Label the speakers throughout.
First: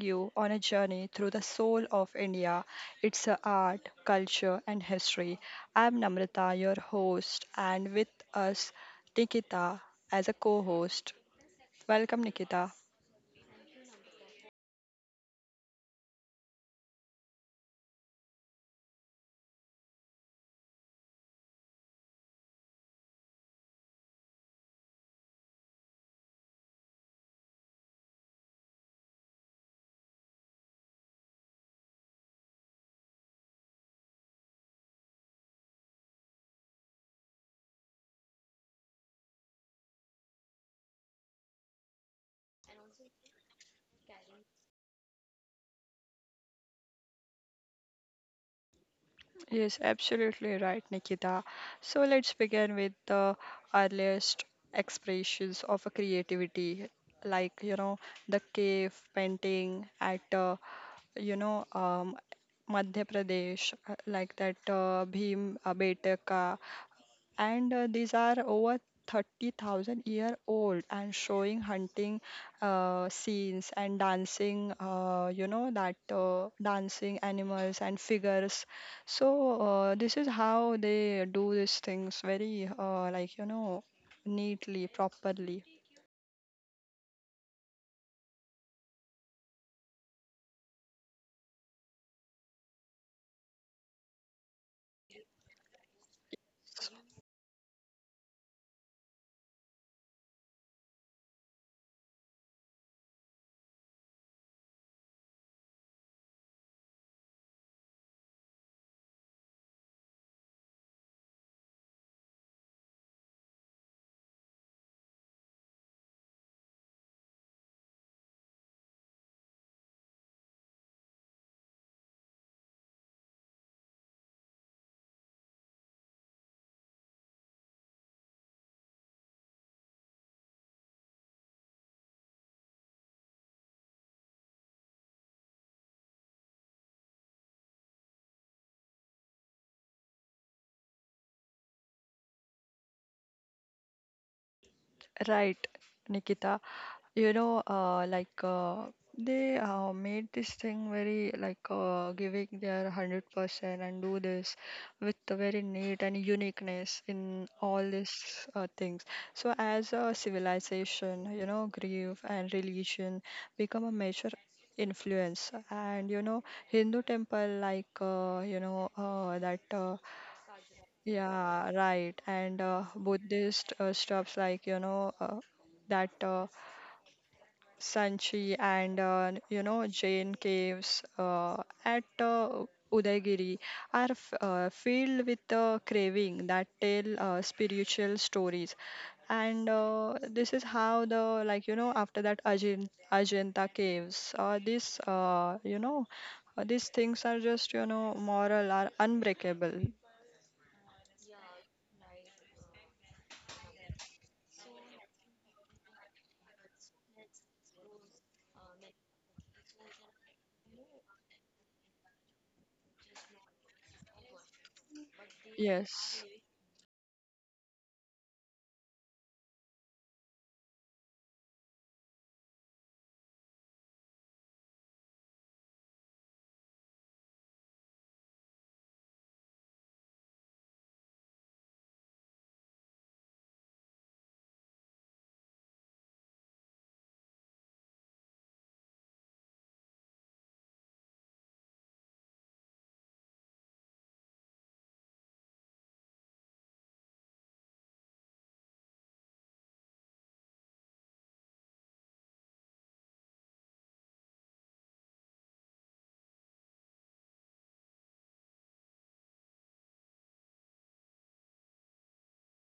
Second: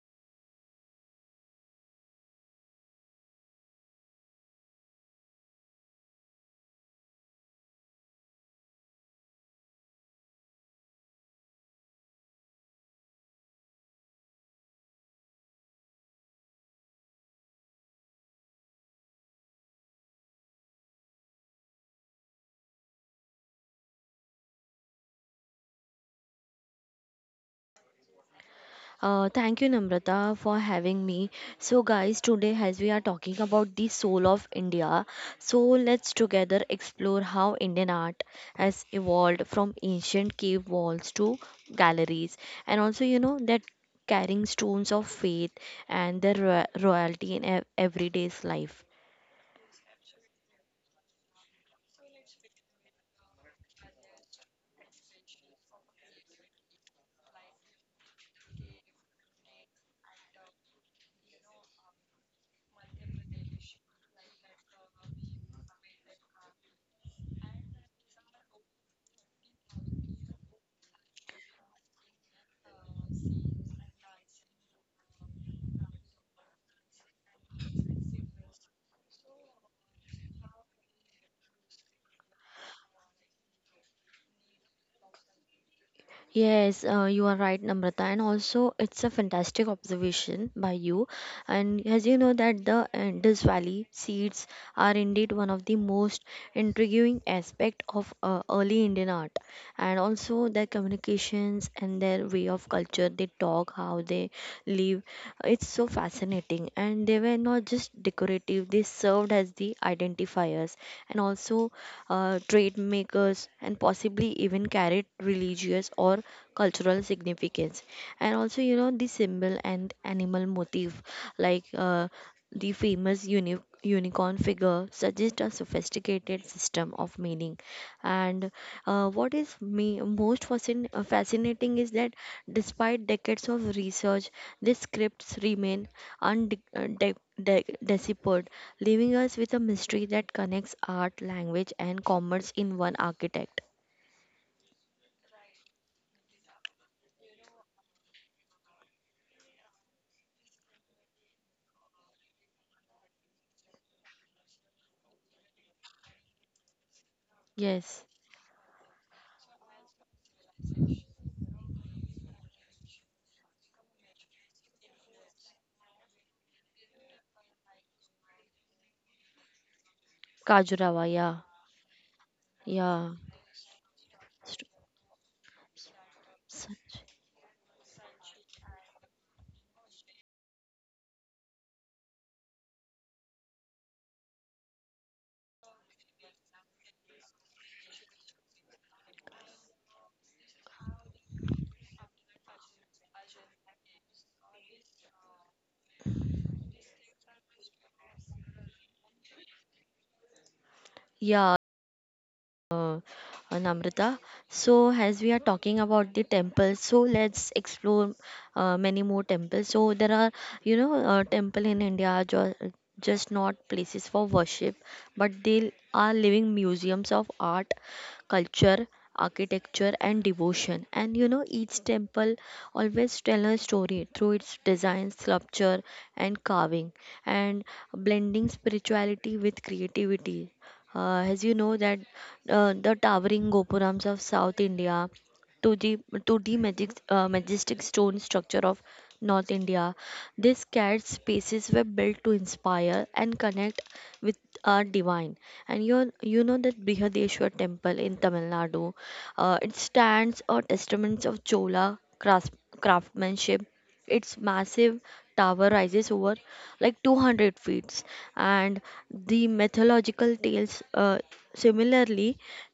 Speaker 1: you on a journey through the soul of India, its art, culture, and history. I am Namrata, your host, and with us Nikita as a co host. Welcome, Nikita.
Speaker 2: Thank you, Namrata, for having me. So, guys, today as we are talking about the soul of India, so let's together explore how Indian art has evolved from ancient cave walls to galleries, and also you know that carrying stones of faith and their royalty in everyday's life.
Speaker 1: Yes, absolutely right, Nikita. So let's begin with the earliest expressions of a creativity, like you know the cave painting at you know um, Madhya Pradesh, like that Bhim Betaka and these are over 30,000 year old and showing hunting scenes and dancing you know that dancing animals and figures. So this is how they do these things very like you know neatly, properly,
Speaker 2: Yes, you are right, Namrata, and also it's a fantastic observation by you. And as you know that the Indus Valley seeds are indeed one of the most intriguing aspect of early Indian art, and also their communications and their way of culture. They talk, how they live. It's so fascinating, and they were not just decorative. They served as the identifiers and also trade makers, and possibly even carried religious or cultural significance. And also you know the symbol and animal motif like uh, the famous unicorn figure suggests a sophisticated system of meaning. And what is me most fascinating is that despite decades of research these scripts remain undeciphered, leaving us with a mystery that connects art language and commerce in one architect.
Speaker 1: right, Nikita. You know, they made this thing very like giving their 100% and do this with a very neat and uniqueness in all
Speaker 2: Yes,
Speaker 1: these things. So, as a civilization, you know, grief and religion become a major influence. And, you know, Hindu temple, like, that.
Speaker 2: kajurawa, yeah,
Speaker 1: Yeah, right. And
Speaker 2: yeah.
Speaker 1: Buddhist stuffs like, you know, that Sanchi and you know Jain caves at Udaygiri are filled with the craving that tell spiritual stories. And this is how the like you know after that Ajanta caves, this you know these things are just you know moral are unbreakable.
Speaker 2: Yeah, uh, uh, Namrata. So, as we are talking about the temples, let's explore many more temples. So, there are, you know, temple in India are just not places for worship, but they are
Speaker 1: Yes,
Speaker 2: living museums of art, culture, architecture, and devotion. And you know, each temple always tell a story through its design, sculpture, and carving, and blending spirituality with creativity. As you know that the towering gopurams of South India to the to the majestic stone structure of North India. These cat spaces were built to inspire and connect with our divine. And you know that Brihadeshwar temple in Tamil Nadu, it stands a testament of Chola craftsmanship. Its massive tower rises over like 200 feet, and the mythological tales. Similarly,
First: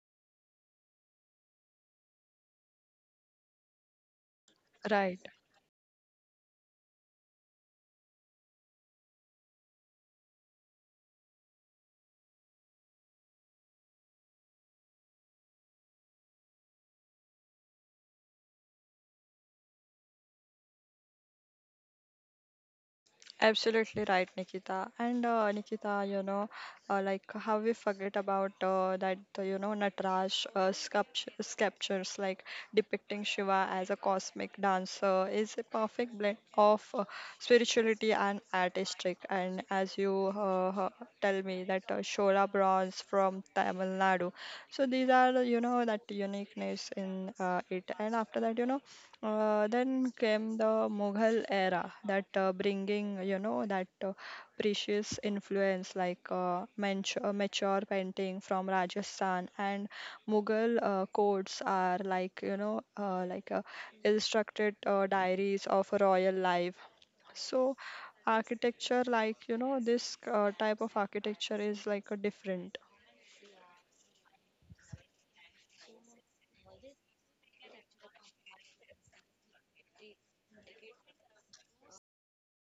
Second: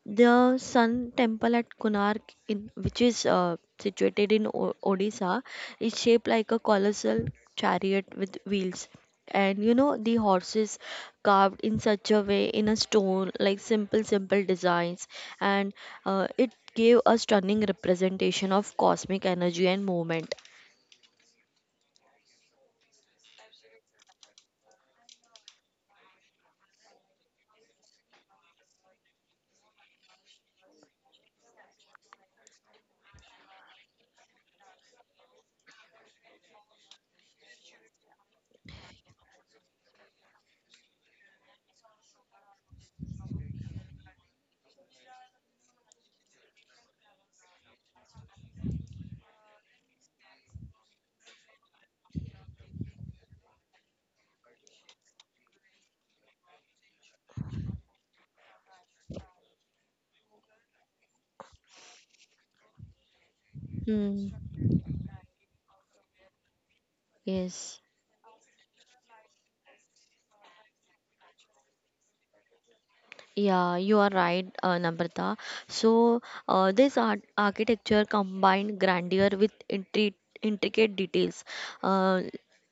Speaker 2: the Sun Temple at Konark, which is situated in
Speaker 1: right.
Speaker 2: Odisha, is shaped like a colossal chariot with wheels. And you know, the horses carved in such a way in a stone, like simple designs. And it gave a stunning representation of cosmic energy and movement.
Speaker 1: Absolutely right, Nikita. And Nikita, you know, like how we forget about you know, Nataraj sculptures like depicting Shiva as a cosmic dancer is a perfect blend of spirituality and artistic. And as you tell me, that Shola bronze from Tamil Nadu. So these are, you know, that uniqueness in it. And after that, you know, then came the Mughal era that bringing you know that precious influence like mature painting from Rajasthan and Mughal courts are like you know illustrated diaries of royal life. So
Speaker 2: Yes,
Speaker 1: architecture like you know this type of architecture is like a different.
Speaker 2: yeah, you are right, Namrata. So, this art architecture combined grandeur with intricate details. Uh,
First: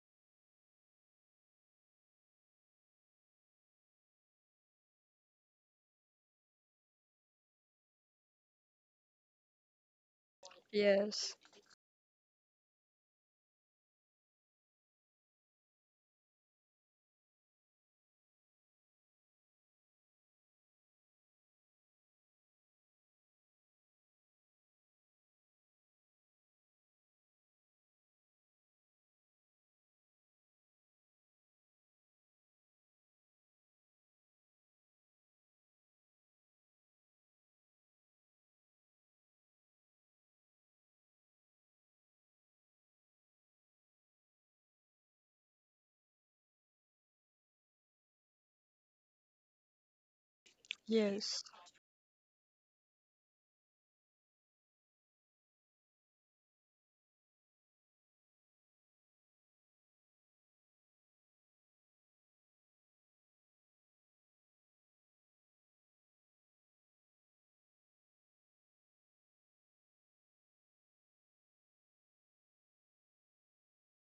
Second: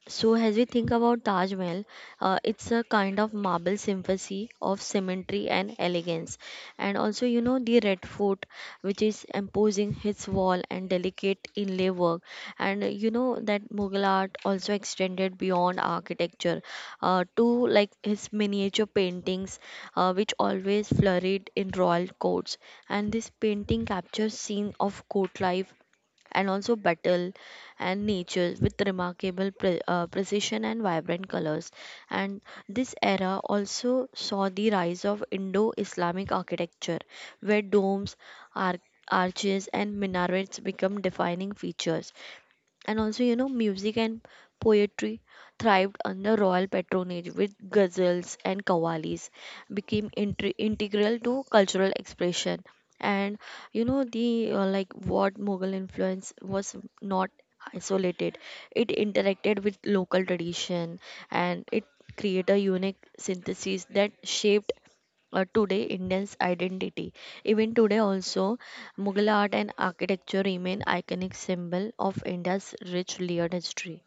Speaker 2: so, as we think about Taj Mahal, it's a kind of marble symphony of symmetry and elegance. And also, you know, the Red Fort, which is imposing its wall and
Speaker 1: Yes,
Speaker 2: delicate inlay work. And you know that Mughal art also extended beyond architecture to like his miniature paintings which always flurried in royal courts. And this painting captures scene of court life and also battle and nature with remarkable precision and vibrant colors. And this era also saw the rise of Indo-Islamic architecture, where domes, arch- arches, and minarets become defining features. And also, you know, music and poetry thrived under royal patronage with ghazals and qawwalis became intri integral
Speaker 1: yes.
Speaker 2: to cultural expression. And you know, the what Mughal influence was not isolated. It interacted with local tradition and it created a unique synthesis that shaped today Indians identity. Even today also, Mughal art and architecture remain iconic symbol of India's rich layered history.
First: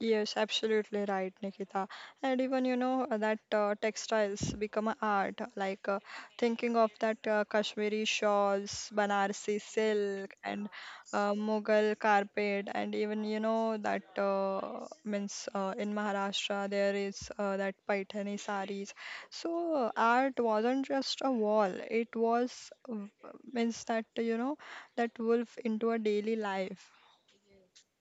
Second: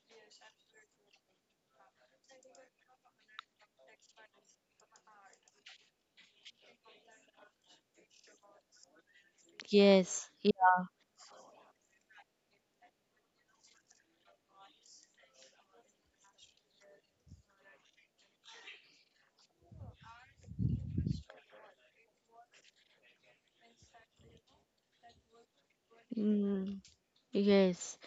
Speaker 1: Yes, absolutely right, Nikita. And even you know that textiles become a art. Like thinking of that Kashmiri shawls, Banarsi
Speaker 2: Yes,
Speaker 1: silk, and
Speaker 2: yeah,
Speaker 1: Mughal carpet, and even you know that means in Maharashtra there is that Paithani saris. So art wasn't just a wall; it was means that you know that wolf into a daily
Speaker 2: mm,
Speaker 1: life.
Speaker 2: yes,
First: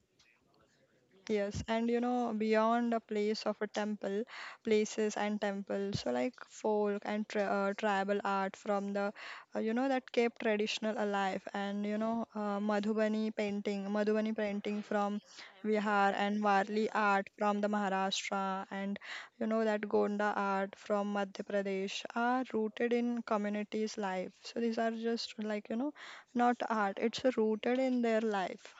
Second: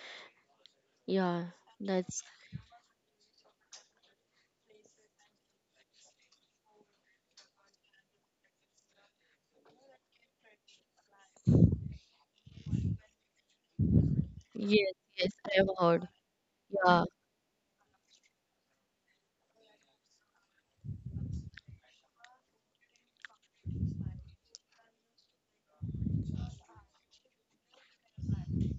Speaker 2: yeah.
Speaker 1: Yes, and you
Speaker 2: That's
Speaker 1: know, beyond a place of a temple, places and temples, so like folk and tra tribal art from the, you know, that kept traditional alive, and you know, Madhubani painting
Speaker 2: yes,
Speaker 1: from
Speaker 2: yes. I have heard.
Speaker 1: Bihar, and Warli
Speaker 2: Yeah,
Speaker 1: art from the Maharashtra, and you know, that Gonda art from Madhya Pradesh are rooted in communities' life. So these are just like, you know, not art, it's rooted in their life.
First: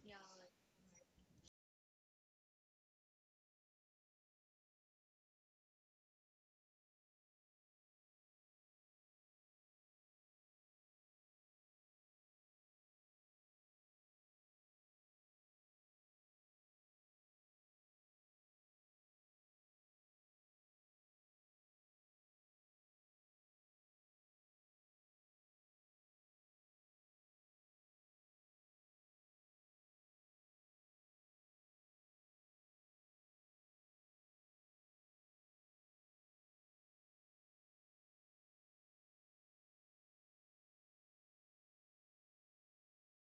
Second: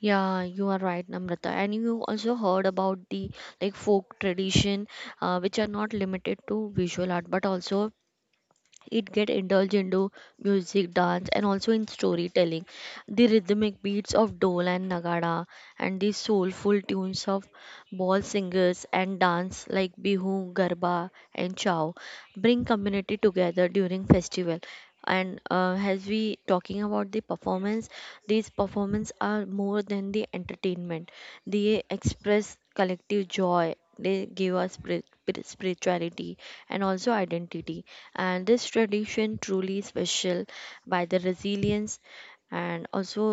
Speaker 2: yeah, you are right, Namrata. And you also heard about the like folk tradition, which are not limited to visual art, but also it get indulged into music dance and also in storytelling, the rhythmic beats of dole and nagada and the soulful tunes of ball singers and dance like bihu garba and chow bring community together during festival. And as we talking about the performance, these performance are more than the entertainment. They express collective joy. They give us spirituality and also identity. And this tradition truly special by the resilience and also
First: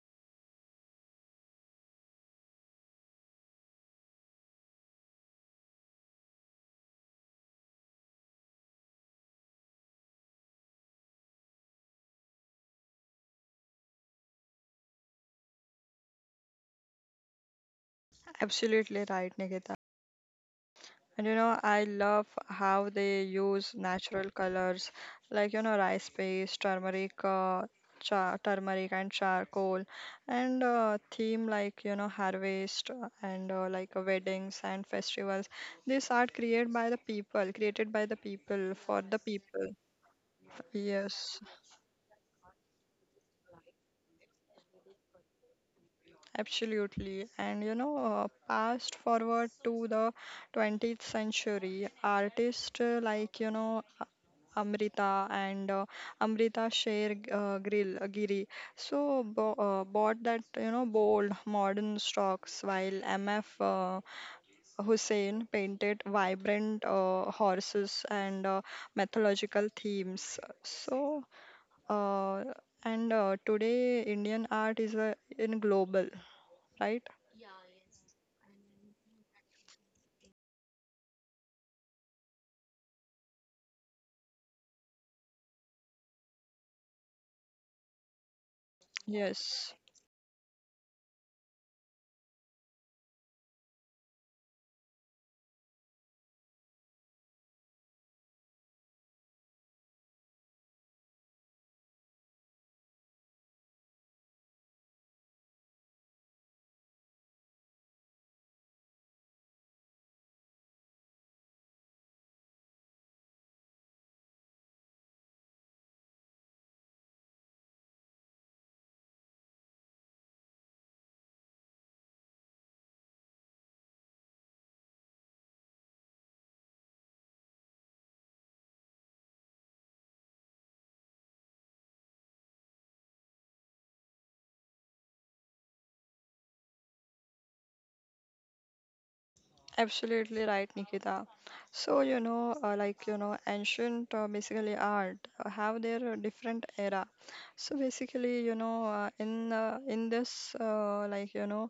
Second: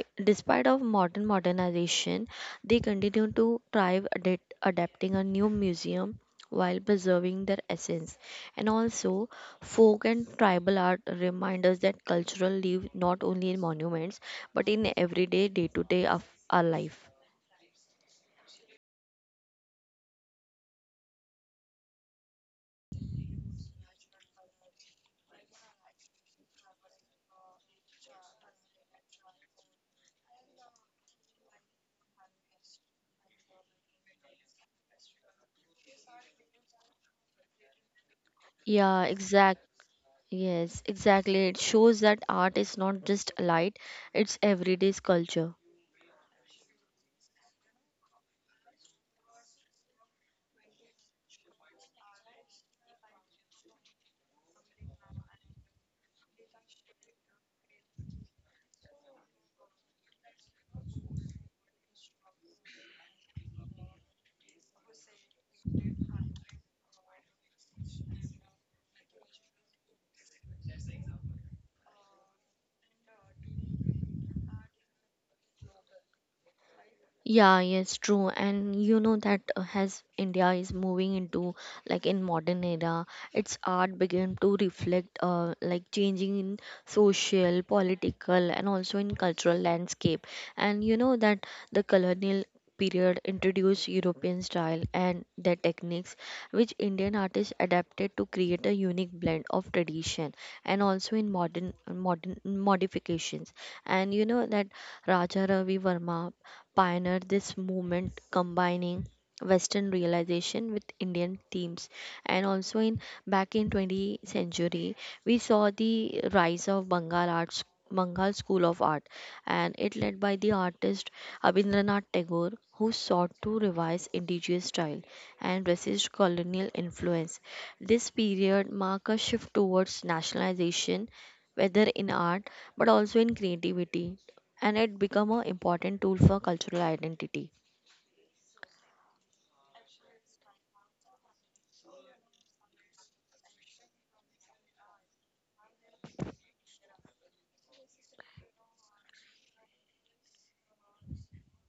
Speaker 2: despite of modern modernization they continue to thrive adapting a new museum while preserving their essence. And also folk and tribal art remind us that cultural live not only in monuments but in everyday day-to-day of our life.
Speaker 1: Absolutely right, Nikita. And you know, I love how they use natural colors like, you know, rice paste, turmeric, cha turmeric and charcoal, and theme like, you know, harvest and weddings and festivals. These art created by the people, created by the people for
Speaker 2: Yeah,
Speaker 1: the
Speaker 2: exact.
Speaker 1: people.
Speaker 2: Yes,
Speaker 1: Yes.
Speaker 2: exactly. It shows that art is not just a light, it's everyday's culture.
Speaker 1: Absolutely. And you know, fast forward to the 20th century, artists like, you know, Amrita and Amrita Sher Grill Giri so bo bought that, you know, bold modern stocks while MF Hussein painted vibrant horses and mythological themes. So, uh, and today Indian art is in global, right?
Speaker 2: Yeah, yes, true. And you know that as India is moving into like in modern era, its art began to reflect changing in social, political, and also in cultural
Speaker 1: Yes,
Speaker 2: landscape. And you know that the colonial period introduced European style and their techniques, which Indian artists adapted to create a unique blend of tradition and also in modern modifications. And you know that Raja Ravi Verma pioneered this movement, combining western realization with Indian themes. And also in back in 20th century we saw the rise of Bengal school of art, and it led by the artist Abhindranath Tagore, who sought to revise indigenous style and resist colonial influence. This period marked a shift towards nationalization, whether in art but also in creativity, and it become an important tool for cultural identity.
Speaker 1: absolutely right, Nikita. So, you know, ancient basically art have their different era. So basically, you know, in this like, you know,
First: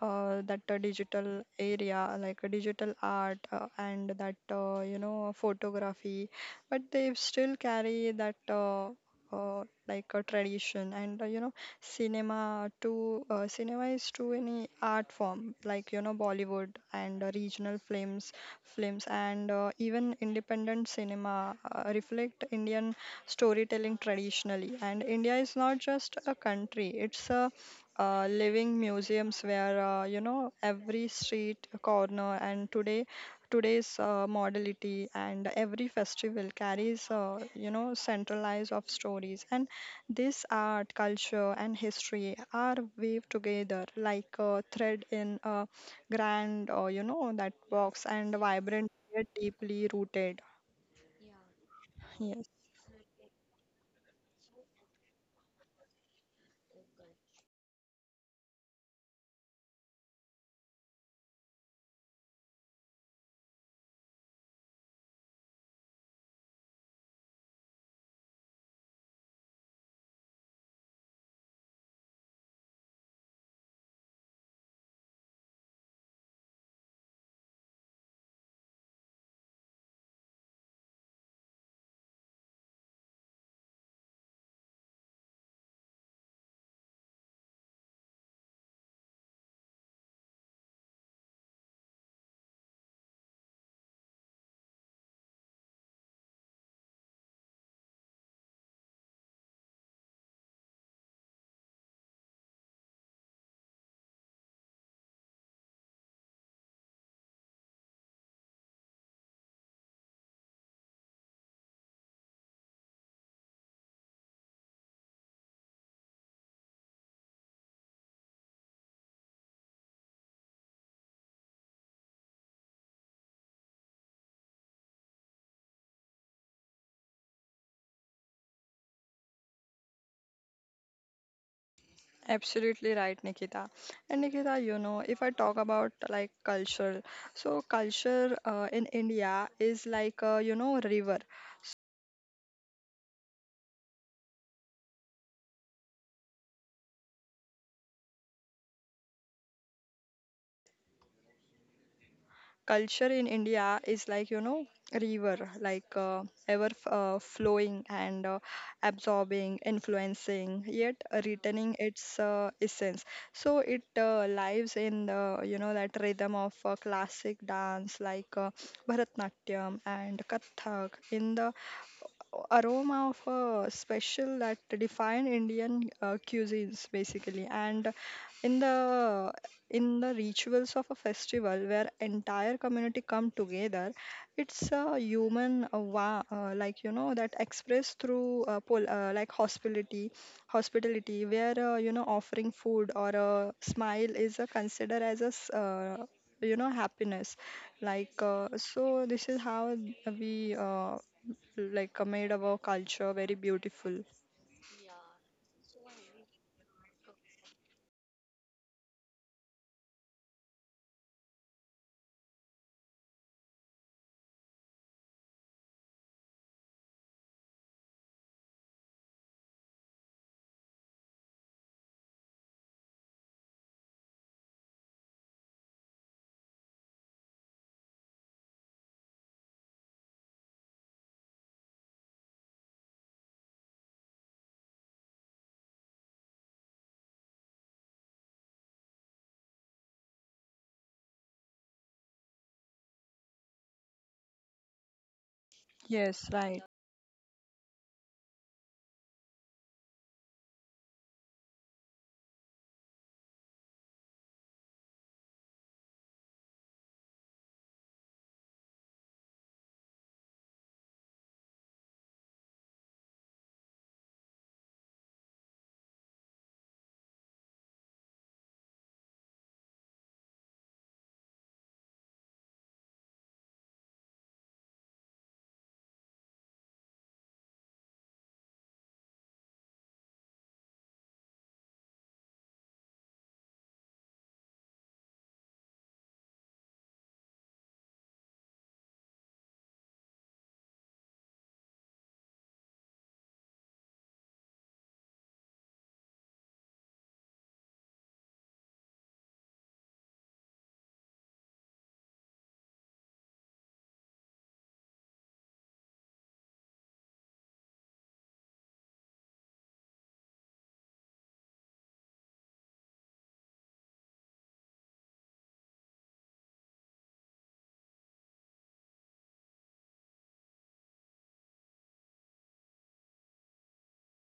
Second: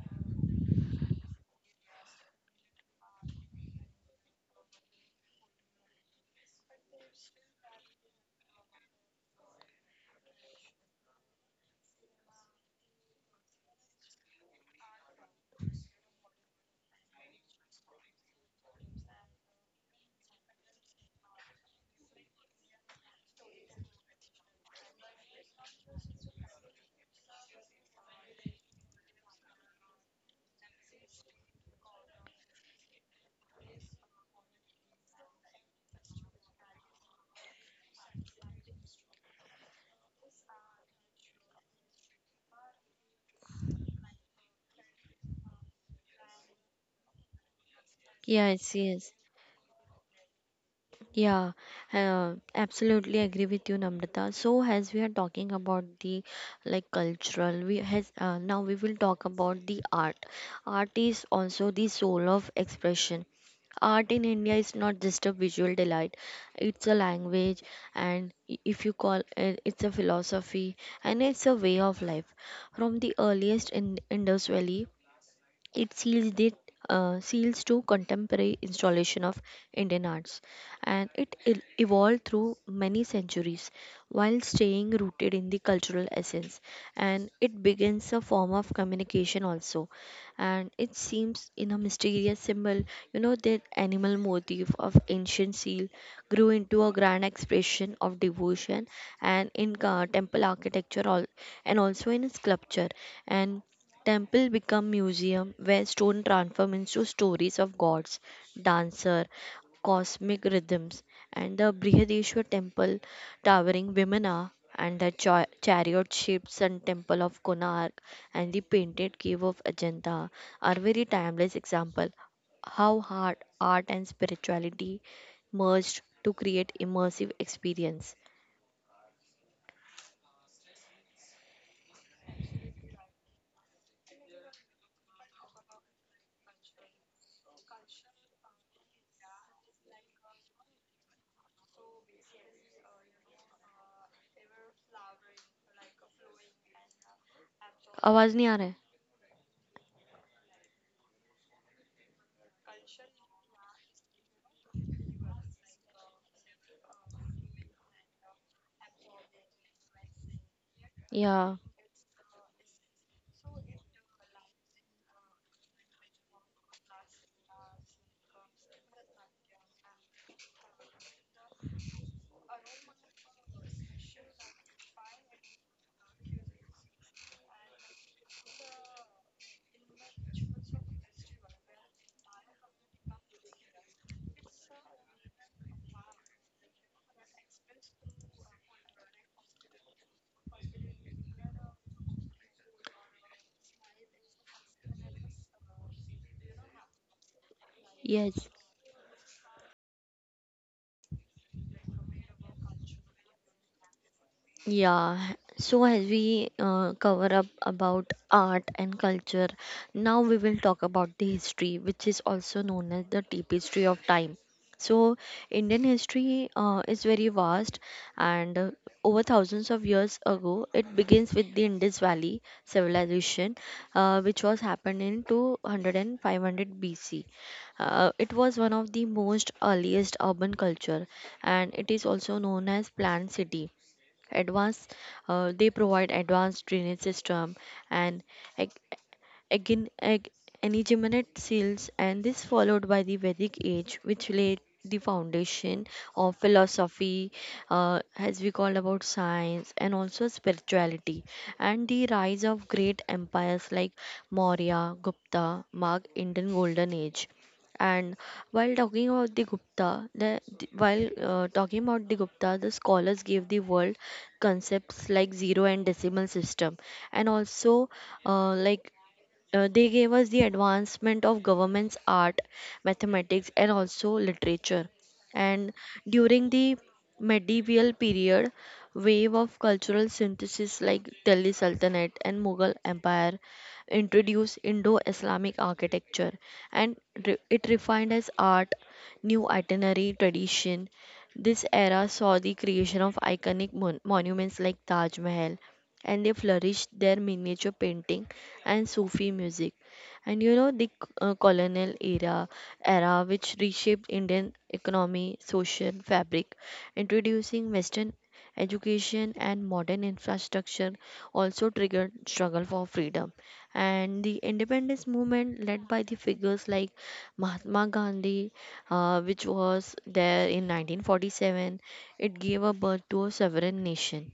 Speaker 1: that digital area like digital art and that you know photography, but they still carry that uh, like a tradition, and you know cinema too, cinema is too any art form like you know Bollywood and regional films and even independent cinema reflect Indian storytelling traditionally. And India is not just a country, it's a living museums where you know every street corner and today's modality and every festival carries you know centralized of stories. And this art, culture, and history are weaved together like a thread in a grand that box and
Speaker 2: Yes,
Speaker 1: vibrant,
Speaker 2: yes.
Speaker 1: yet deeply rooted.
Speaker 2: Yeah,
Speaker 1: Yes
Speaker 2: absolutely agree with you, Namrata. So as we are talking about the like cultural, we has now we will talk about the art. Art is also the soul of expression. Art in India is not just a visual delight; it's a language, and if you call it, it's a philosophy, and it's a way of life. From the earliest in Indus Valley it seals to contemporary installation of Indian arts, and it evolved through many centuries while staying rooted in the cultural essence. And it begins a form of communication also, and it seems in a mysterious symbol. You know that animal motif of ancient seal grew into a grand expression of devotion, and in temple architecture, all, and also in sculpture. And Temple become museum where stone transform into stories of gods, dancer, cosmic rhythms, and the Brihadeshwar temple towering Vimana and the chariot shaped sun temple of Konark and the painted cave of Ajanta are very timeless example how art and spirituality merged to create immersive experience.
Speaker 1: Absolutely right, Nikita. And Nikita, you know, if I talk about like culture, so culture in India is like you know river.
Speaker 2: आवाज नहीं आ रहा है?
Speaker 1: Culture in India is like you know river, like ever flowing and absorbing, influencing, yet
Speaker 2: Yeah.
Speaker 1: retaining its essence. So it lives in the you know that rhythm of classic dance like Bharatanatyam and Kathak, in the aroma of a special that define Indian cuisines basically, and in the in the rituals of a festival where entire community come together. It's a human like you know that expressed through like hospitality where you know offering food or a smile is considered as a you know happiness like
Speaker 2: Yes.
Speaker 1: so this is how we like made our culture very beautiful.
Speaker 2: Yeah, so as we cover up about art and culture, now we will talk about the history, which is also known as the tapestry of time. So, Indian history is very vast, and over thousands of years ago, it begins with the Indus Valley civilization, which was happened in 200 and 500 BC. It was one of the most earliest urban culture, and it is also known as planned city advanced. They provide advanced drainage system and ec- Again, Ag- Anigeminate seals, and this followed by the Vedic age, which laid the foundation
Speaker 1: Yes,
Speaker 2: of
Speaker 1: right.
Speaker 2: philosophy, as we call about science, and also spirituality. And the rise of great empires like Maurya, Gupta mark Indian Golden Age. And while talking about the gupta the- while talking about the gupta the scholars gave the world concepts like zero and decimal system, and also uh, like they gave us the advancement of government's art, mathematics, and also literature. And during the medieval period, wave of cultural synthesis like Delhi Sultanate and Mughal Empire introduced Indo-Islamic architecture, and it refined as art, new itinerary tradition. This era saw the creation of iconic monuments like Taj Mahal, and they flourished their miniature painting and Sufi music. And you know the colonial era which reshaped Indian economy, social fabric, introducing Western education and modern infrastructure, also triggered struggle for freedom. And the independence movement led by the figures like Mahatma Gandhi, which was there in 1947, it gave a birth to a sovereign nation.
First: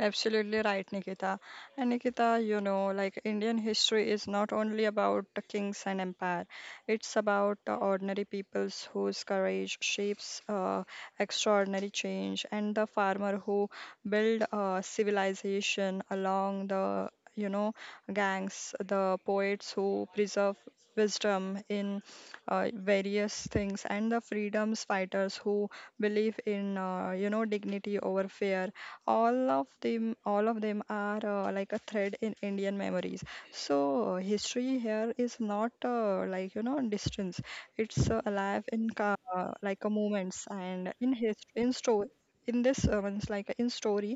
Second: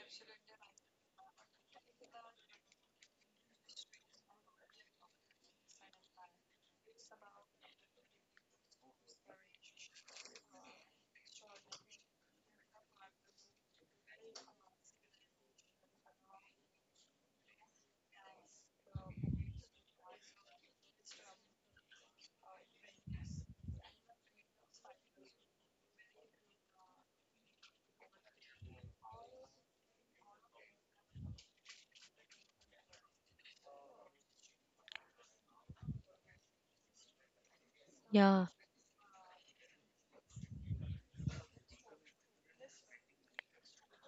Speaker 1: Absolutely right, Nikita. And Nikita, you know, like Indian history is not only about the kings and empire, it's about the ordinary peoples whose courage shapes extraordinary change, and the farmer who build civilization along the, you know, gangs, the poets who preserve wisdom in various things, and the freedoms fighters who believe in, you know, dignity over fear. All of them are like a thread in Indian memories. So history here is not like you know distance, it's
Speaker 2: Yeah.
Speaker 1: alive in like a moments and in history, in story, in this one's like in story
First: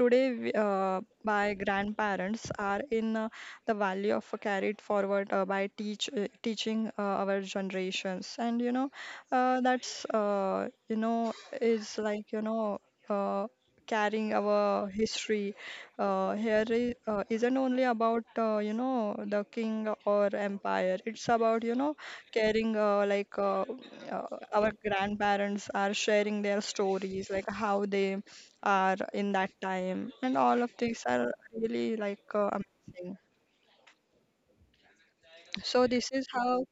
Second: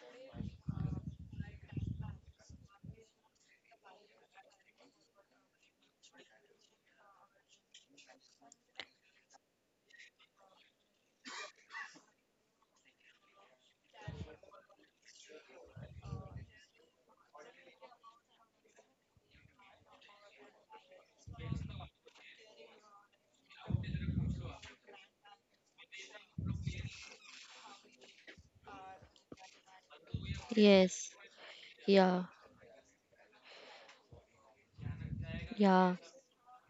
Speaker 1: today. By grandparents are in the value of carried forward by teaching our generations. And you know that's is like you know uh, carrying our history. Here is, isn't only about you know the king or empire. It's about you know carrying uh, our grandparents are sharing their stories, like how they are in that time, and all of these
Speaker 2: Yes.
Speaker 1: are really like
Speaker 2: Yeah.
Speaker 1: amazing. So
Speaker 2: Yeah.
Speaker 1: this is how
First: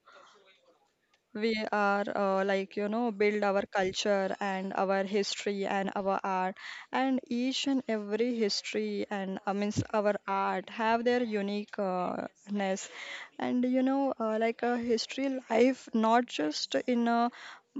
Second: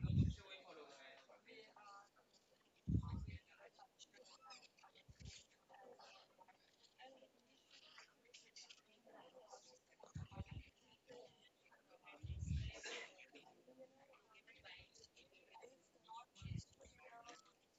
Speaker 1: we are like you know build our culture and our history and our art, and each and every history and means our art have their uniqueness. And you know like a history life not just in a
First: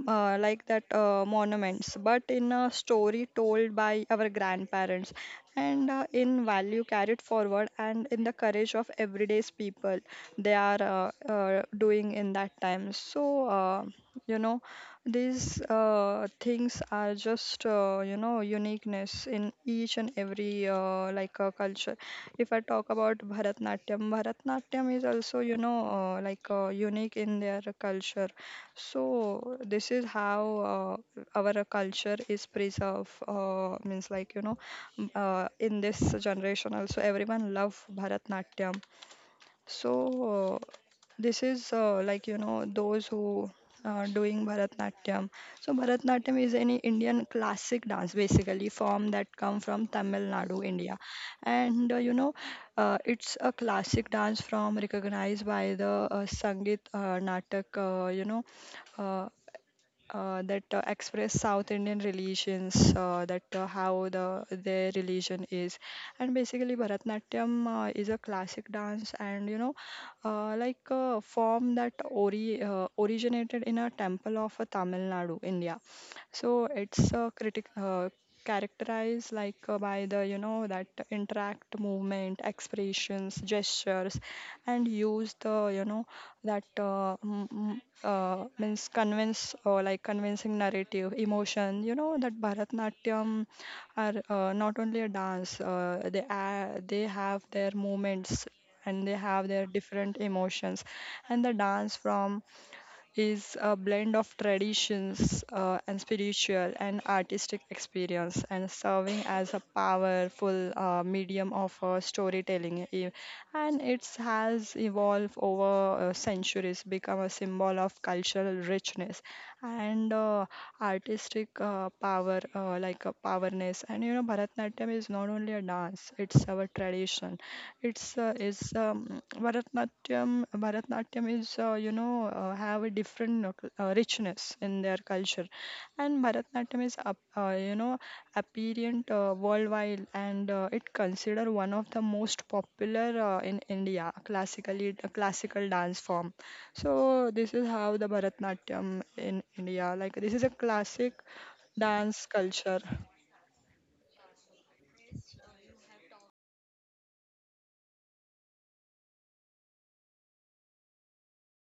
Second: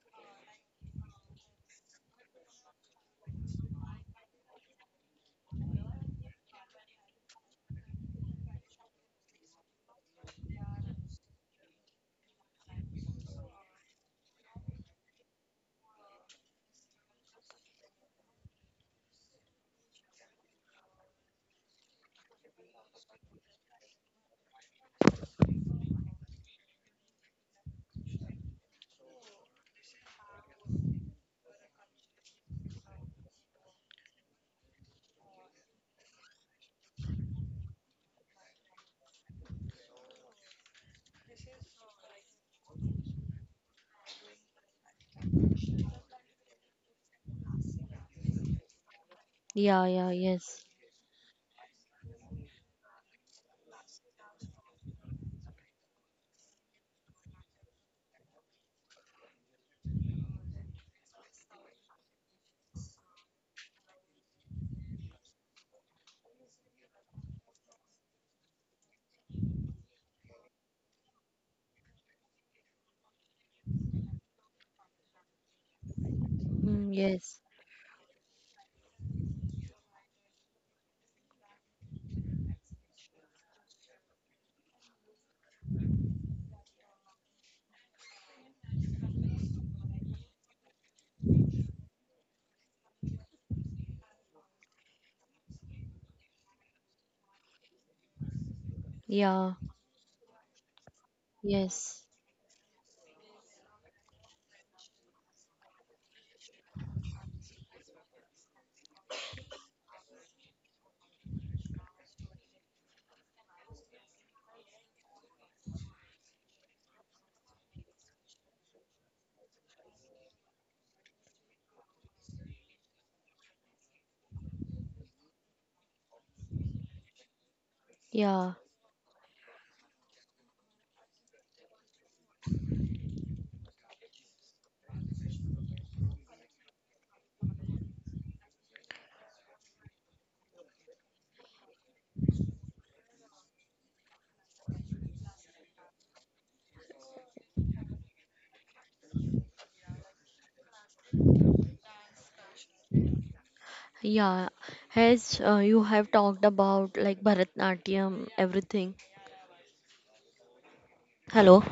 Speaker 1: like that monuments, but in a story told by our grandparents and in value carried forward and in the courage of everyday's people they are doing in that time. So you know these things are just you know uniqueness in each and every culture. If I talk about Bharatnatyam, Bharatnatyam is also you know unique in their culture. So this is how our culture is preserved. Means like you know, in this generation also everyone love Bharatnatyam. So this is like you know those who are doing Bharatnatyam. So Bharatnatyam is any Indian classic dance basically form that come
Speaker 2: Yeah,
Speaker 1: from
Speaker 2: yeah,
Speaker 1: Tamil
Speaker 2: yes.
Speaker 1: Nadu, India, and you know it's a classic dance from recognized by the Sangeet Natak, uh, that express South Indian religions, that how the their religion is, and basically Bharatnatyam is a classic dance, and you know, like a form that originated in a temple of Tamil Nadu, India. So
Speaker 2: Mm,
Speaker 1: it's
Speaker 2: yes.
Speaker 1: critic. Characterized like by the you know that interact movement expressions gestures, and use the you know that means convince or like convincing narrative, emotion. You know that Bharatnatyam are not only a dance; they have their movements and they have
Speaker 2: Yeah,
Speaker 1: their different emotions, and the dance
Speaker 2: yes.
Speaker 1: from is a blend of traditions and spiritual and artistic experience, and serving as a powerful medium of storytelling. And it has evolved over centuries become a symbol of cultural richness and artistic power like a powerness. And you know Bharatnatyam is not only a dance, it's our tradition, it's
Speaker 2: Yeah,
Speaker 1: is Bharatnatyam. Bharatnatyam is you know have a different richness in their culture, and Bharatnatyam is up, you know apparent worldwide, and it considered one of the most popular in India classically a classical dance form. So this is how the Bharatnatyam in India, like this is a classic dance culture.
Speaker 2: yeah. As you have talked about like Bharatnatyam, everything. Hello,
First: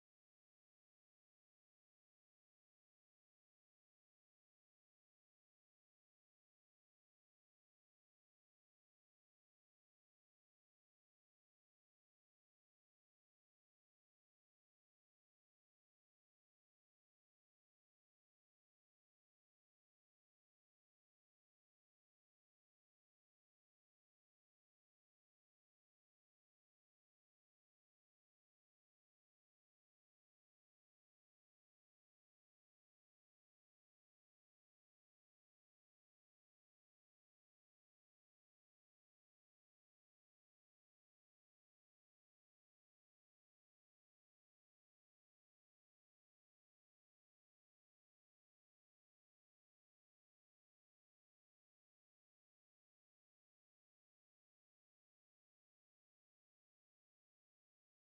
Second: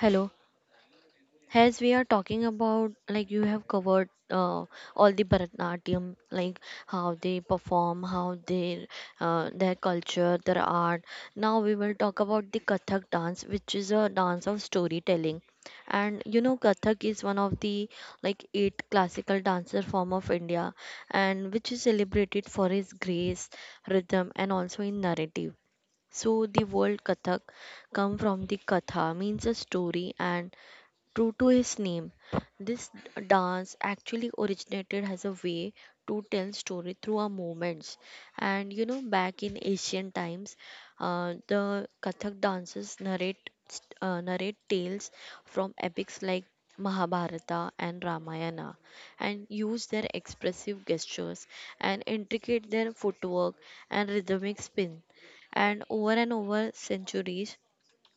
Speaker 2: hello. As we are talking about, like you have covered all the Bharatanatyam, like how they perform, how they their culture, their art. Now we will talk about the Kathak dance, which is a dance of storytelling. And you know, Kathak is one of the like eight classical dancer form of India, and which is celebrated for its grace, rhythm, and also in narrative. So the word Kathak come from the Katha means a story and true to his name, this dance actually originated as a way to tell story through our movements. And you know, back in ancient times, the Kathak dances narrate tales from epics like Mahabharata and Ramayana, and use their expressive gestures and intricate their footwork and rhythmic spin. And over centuries,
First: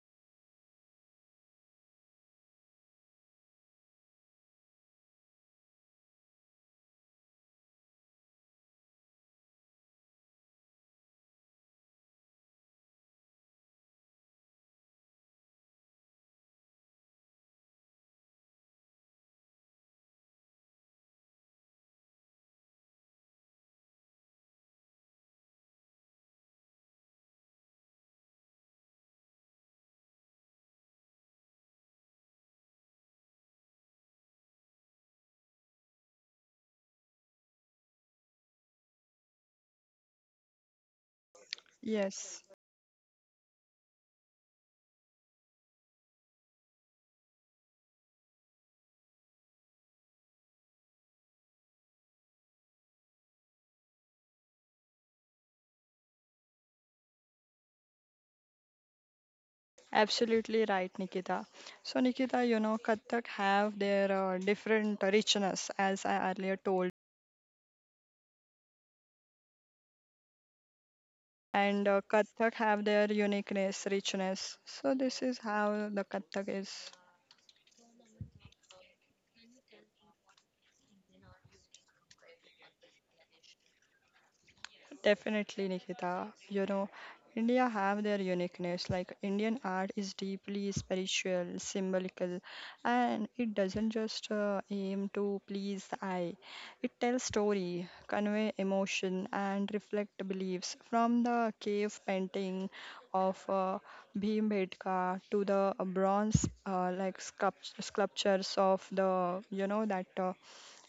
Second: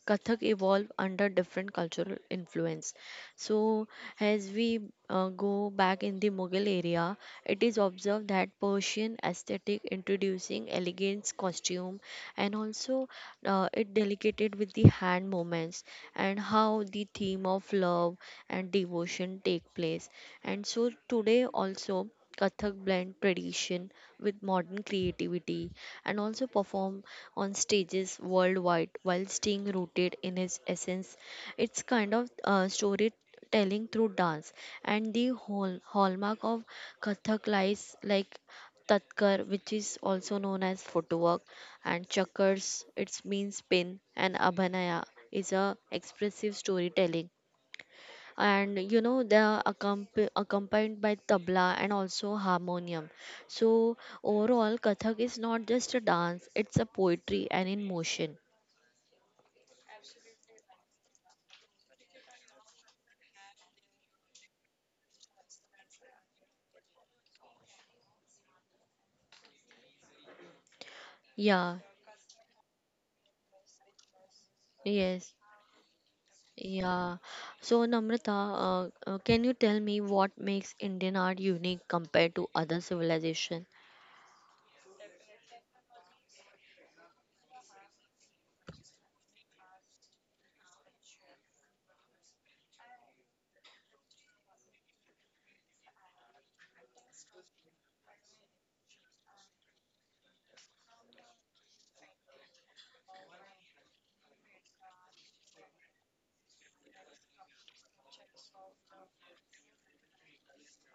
Speaker 2: Kathak evolved under different cultural influence. So, as we go back in the Mughal area, it is observed that Persian aesthetic introducing elegance costume and also it delicated with the hand movements and how the theme of love and devotion take place. And so today also Kathak blend tradition with modern creativity and also perform on stages worldwide while staying rooted in his essence. It's kind of storytelling through dance, and the whole hallmark of Kathak lies like Tatkar, which is also known as footwork, and
Speaker 1: Yes.
Speaker 2: Chakars, it's means spin, and Abhanaya is a expressive storytelling, and you know they are accompanied by tabla and also harmonium. So overall, kathak is not just a dance, it's a poetry and in motion.
Speaker 1: Absolutely right, Nikita. So, Nikita, you know, Kathak have their different richness, as I earlier told,
Speaker 2: Yeah,
Speaker 1: and Kathak have their uniqueness, richness. So, this is
Speaker 2: yes,
Speaker 1: how the Kathak is.
Speaker 2: yeah. So Namrata, can you tell me what makes Indian art unique compared to other civilization?
Speaker 1: Definitely, Nikita. You know, India have their uniqueness. Like Indian art is deeply spiritual, symbolical, and it doesn't just aim to please the eye. It tells story, convey emotion, and reflect beliefs. From the cave painting of Bhimbedka to the bronze like sculptures of the, you know, that. Uh,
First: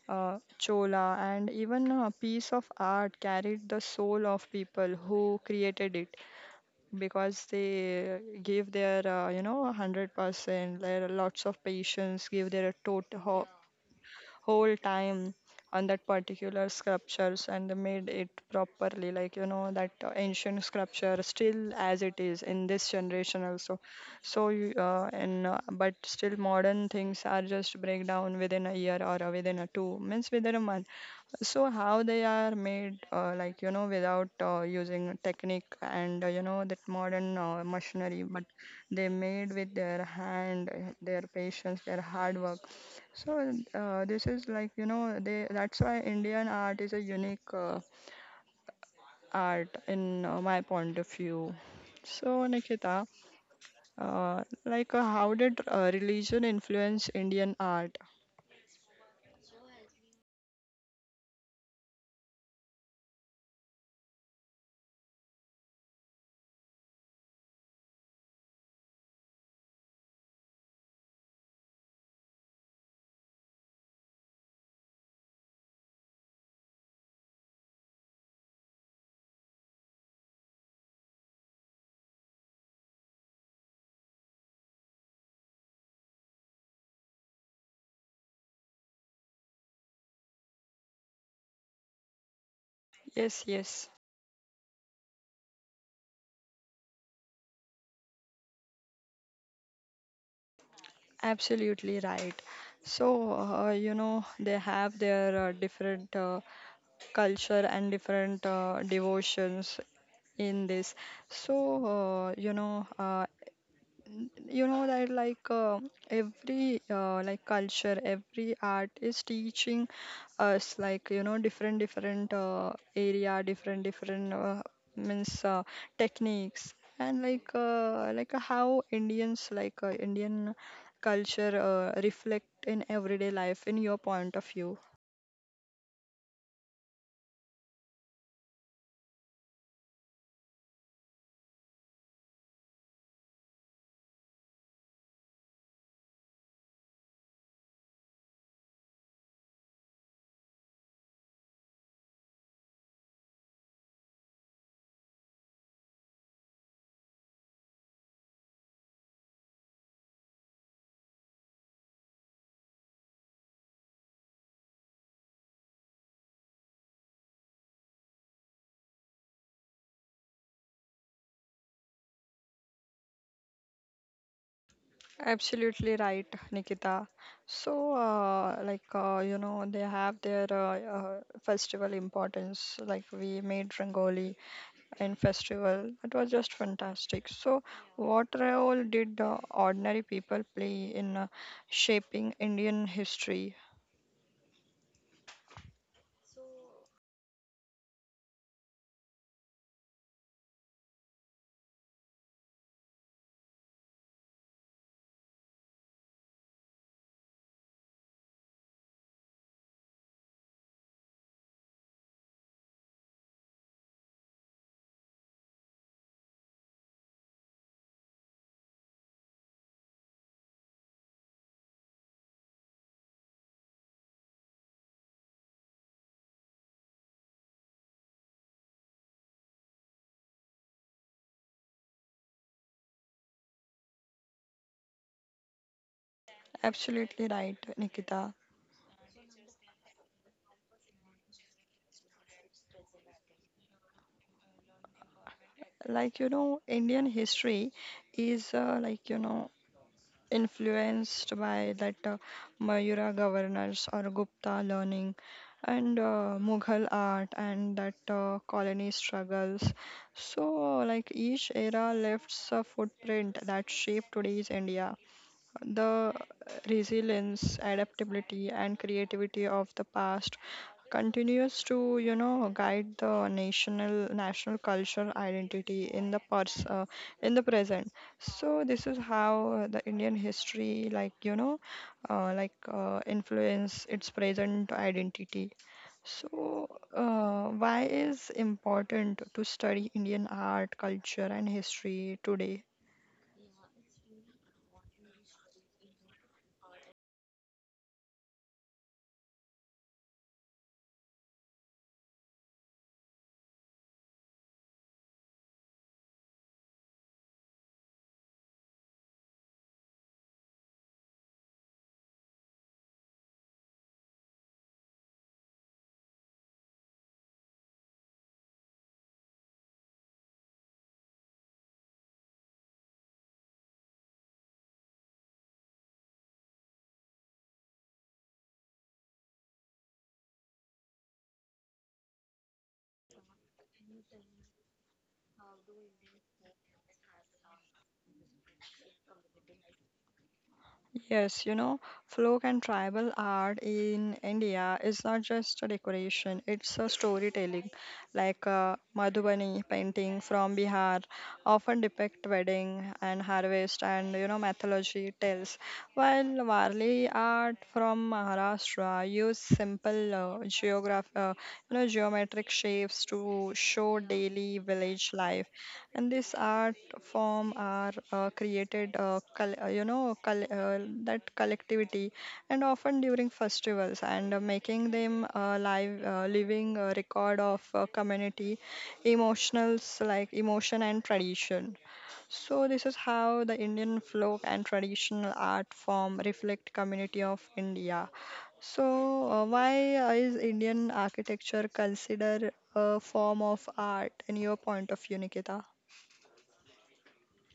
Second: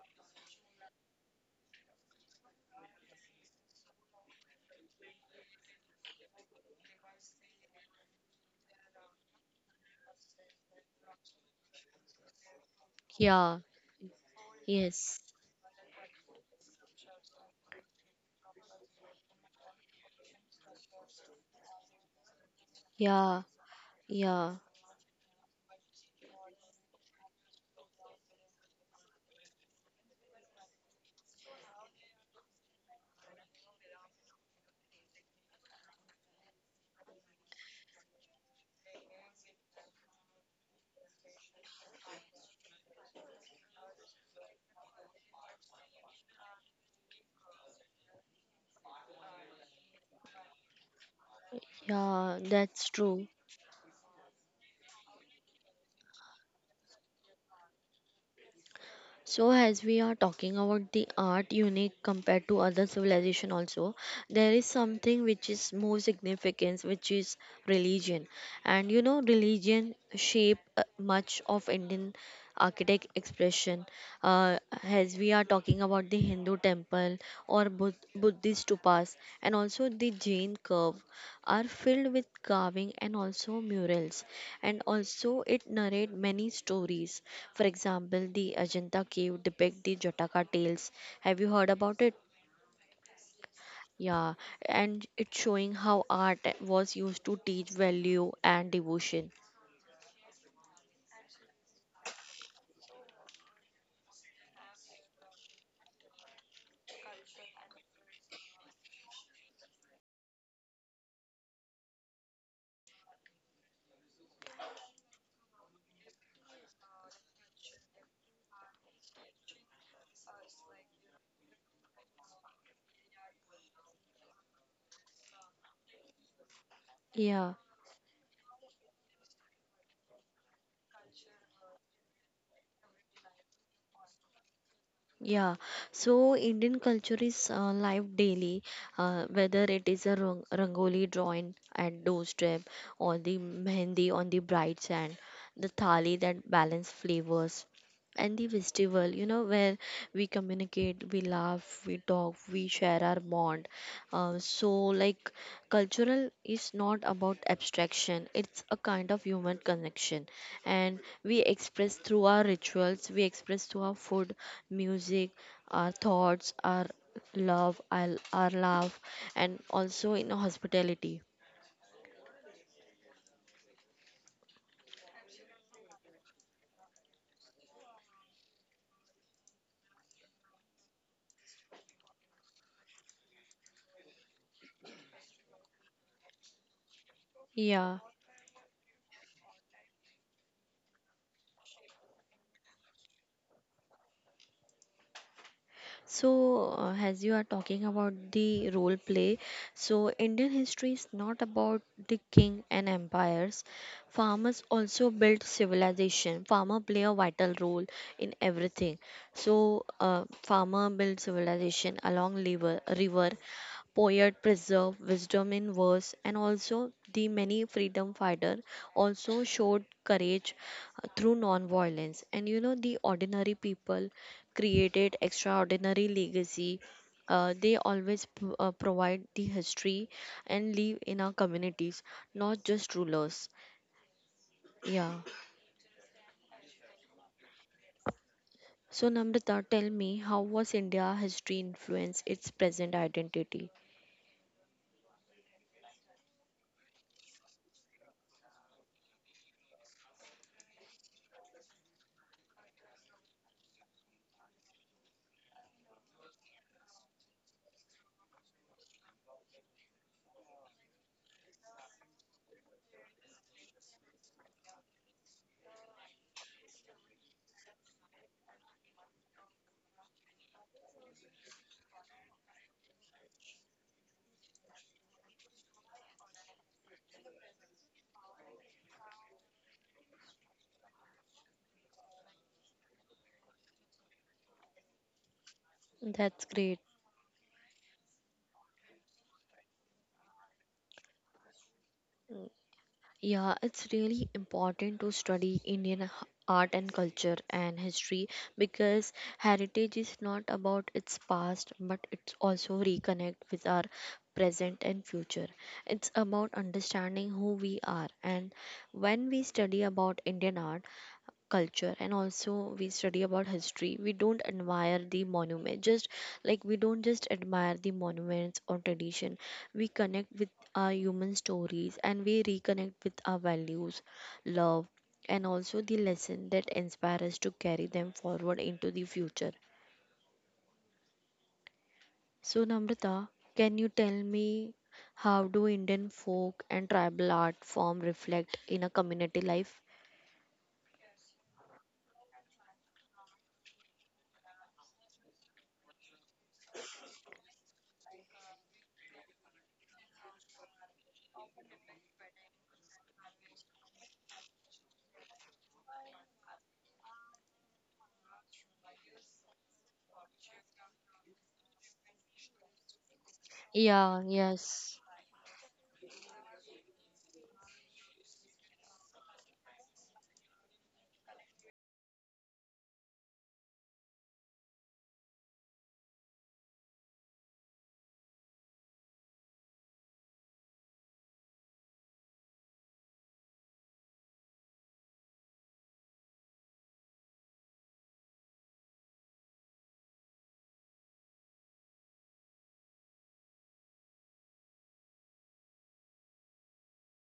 Speaker 1: uh, Chola, and even a piece of art carried the soul of people who created it because they gave their, you know, 100%, their lots of patience, gave their total,
Speaker 2: Yeah,
Speaker 1: whole
Speaker 2: yes,
Speaker 1: time on that particular sculptures and made it properly, like you know that ancient sculpture still as it is in this generation
Speaker 2: yeah,
Speaker 1: also. So
Speaker 2: yeah,
Speaker 1: you and but still modern things are just break down within a year or within a two, means within a month. So how they are made, like you know, without using technique and you know that modern machinery, but they made with their hand, their patience, their hard work. So this is, like you know, they that's why Indian art is a unique art in my point of view. So
Speaker 2: yeah, that's
Speaker 1: Nikita,
Speaker 2: true.
Speaker 1: like how did religion influence Indian art?
Speaker 2: So as we are talking about the art unique compared to other civilization also, there is something which is more significant, which is religion. And you know, religion shape much of Indian architect expression. As we are talking about the Hindu temple or Buddhist stupas and also the Jain curve are filled with carving and also murals, and also it narrate many stories. For example, the Ajanta cave depict the Jataka tales. Have you heard about it?
Speaker 1: Yes, yes,
Speaker 2: Yeah, and it's showing how art was used to teach value and devotion.
Speaker 1: absolutely right. So you know, they have their different culture and different devotions in this. So you know, you know that, like every like culture, every art is teaching us, like you know, different area, different means techniques. And
Speaker 2: Yeah.
Speaker 1: like how indian culture reflect in everyday life in your point of view?
Speaker 2: Yeah, so Indian culture is live daily, whether it is a rangoli drawing at doorstep, or the mehendi on the bride's hand, the thali that balance flavors, and the festival, where we communicate, we laugh, we talk, we share our bond. So, like, cultural is not about abstraction; it's a kind of human connection, and we express through our rituals, we express through our food, music, our thoughts, our love, our love, and also in hospitality.
Speaker 1: Absolutely right, Nikita. So like you know, they have their festival importance, like we made rangoli and festival. It was just fantastic. So,
Speaker 2: Yeah.
Speaker 1: what role did the ordinary people play in shaping Indian history?
Speaker 2: So, as you are talking about the role play, so Indian history is not about the king and empires. Farmers also built civilization. Farmer play a vital role in everything. So, farmer built civilization along river, poet preserved wisdom in verse, and also the many freedom fighter also showed courage through non-violence, and you know the ordinary people created extraordinary legacy. They always provide the history and live in our communities, not just rulers. Yeah.
Speaker 1: Absolutely right, Nikita.
Speaker 2: So Namrata, tell me, how was India history influence its present identity?
Speaker 1: Like, you know, Indian history is like, you know, influenced by that Mayura governors or Gupta learning and Mughal art and that colony struggles. So, like, each era left a footprint that shaped today's India. The resilience, adaptability, and creativity of the past continues to, you know, guide the national cultural identity in the pers in the present. So this is how the Indian history, like you know, like influence its present identity.
Speaker 2: That's
Speaker 1: So,
Speaker 2: great.
Speaker 1: why is important to study Indian art, culture, and history today?
Speaker 2: Yeah, it's really important to study Indian art and culture and history, because heritage is not about its past, but it's also reconnect with our present and future. It's about understanding who we are. And when we study about Indian art, culture, and also we study about history, we don't admire the monument just like we don't just admire the monuments or tradition, we connect with our human stories, and we reconnect with our values, love, and also the lesson that inspire us to carry them forward into the future. So Namrata, can you tell me how do Indian folk and tribal art form reflect in a community life?
Speaker 1: Yes, you know, folk and tribal art in India is not just a decoration, it's a storytelling. Like Madhubani painting from Bihar often depict wedding and harvest, and you know, mythology tells, while Warli art from Maharashtra use simple geograph you know, geometric shapes to show
Speaker 2: Yeah,
Speaker 1: daily
Speaker 2: yes.
Speaker 1: village life. And this art form are created you know, that collectivity, and often during festivals, and making them live living record of community emotionals, like emotion and tradition. So this is how the Indian folk and traditional art form reflect community of India. So, why is Indian architecture considered a form of art in your point of view, Nikita?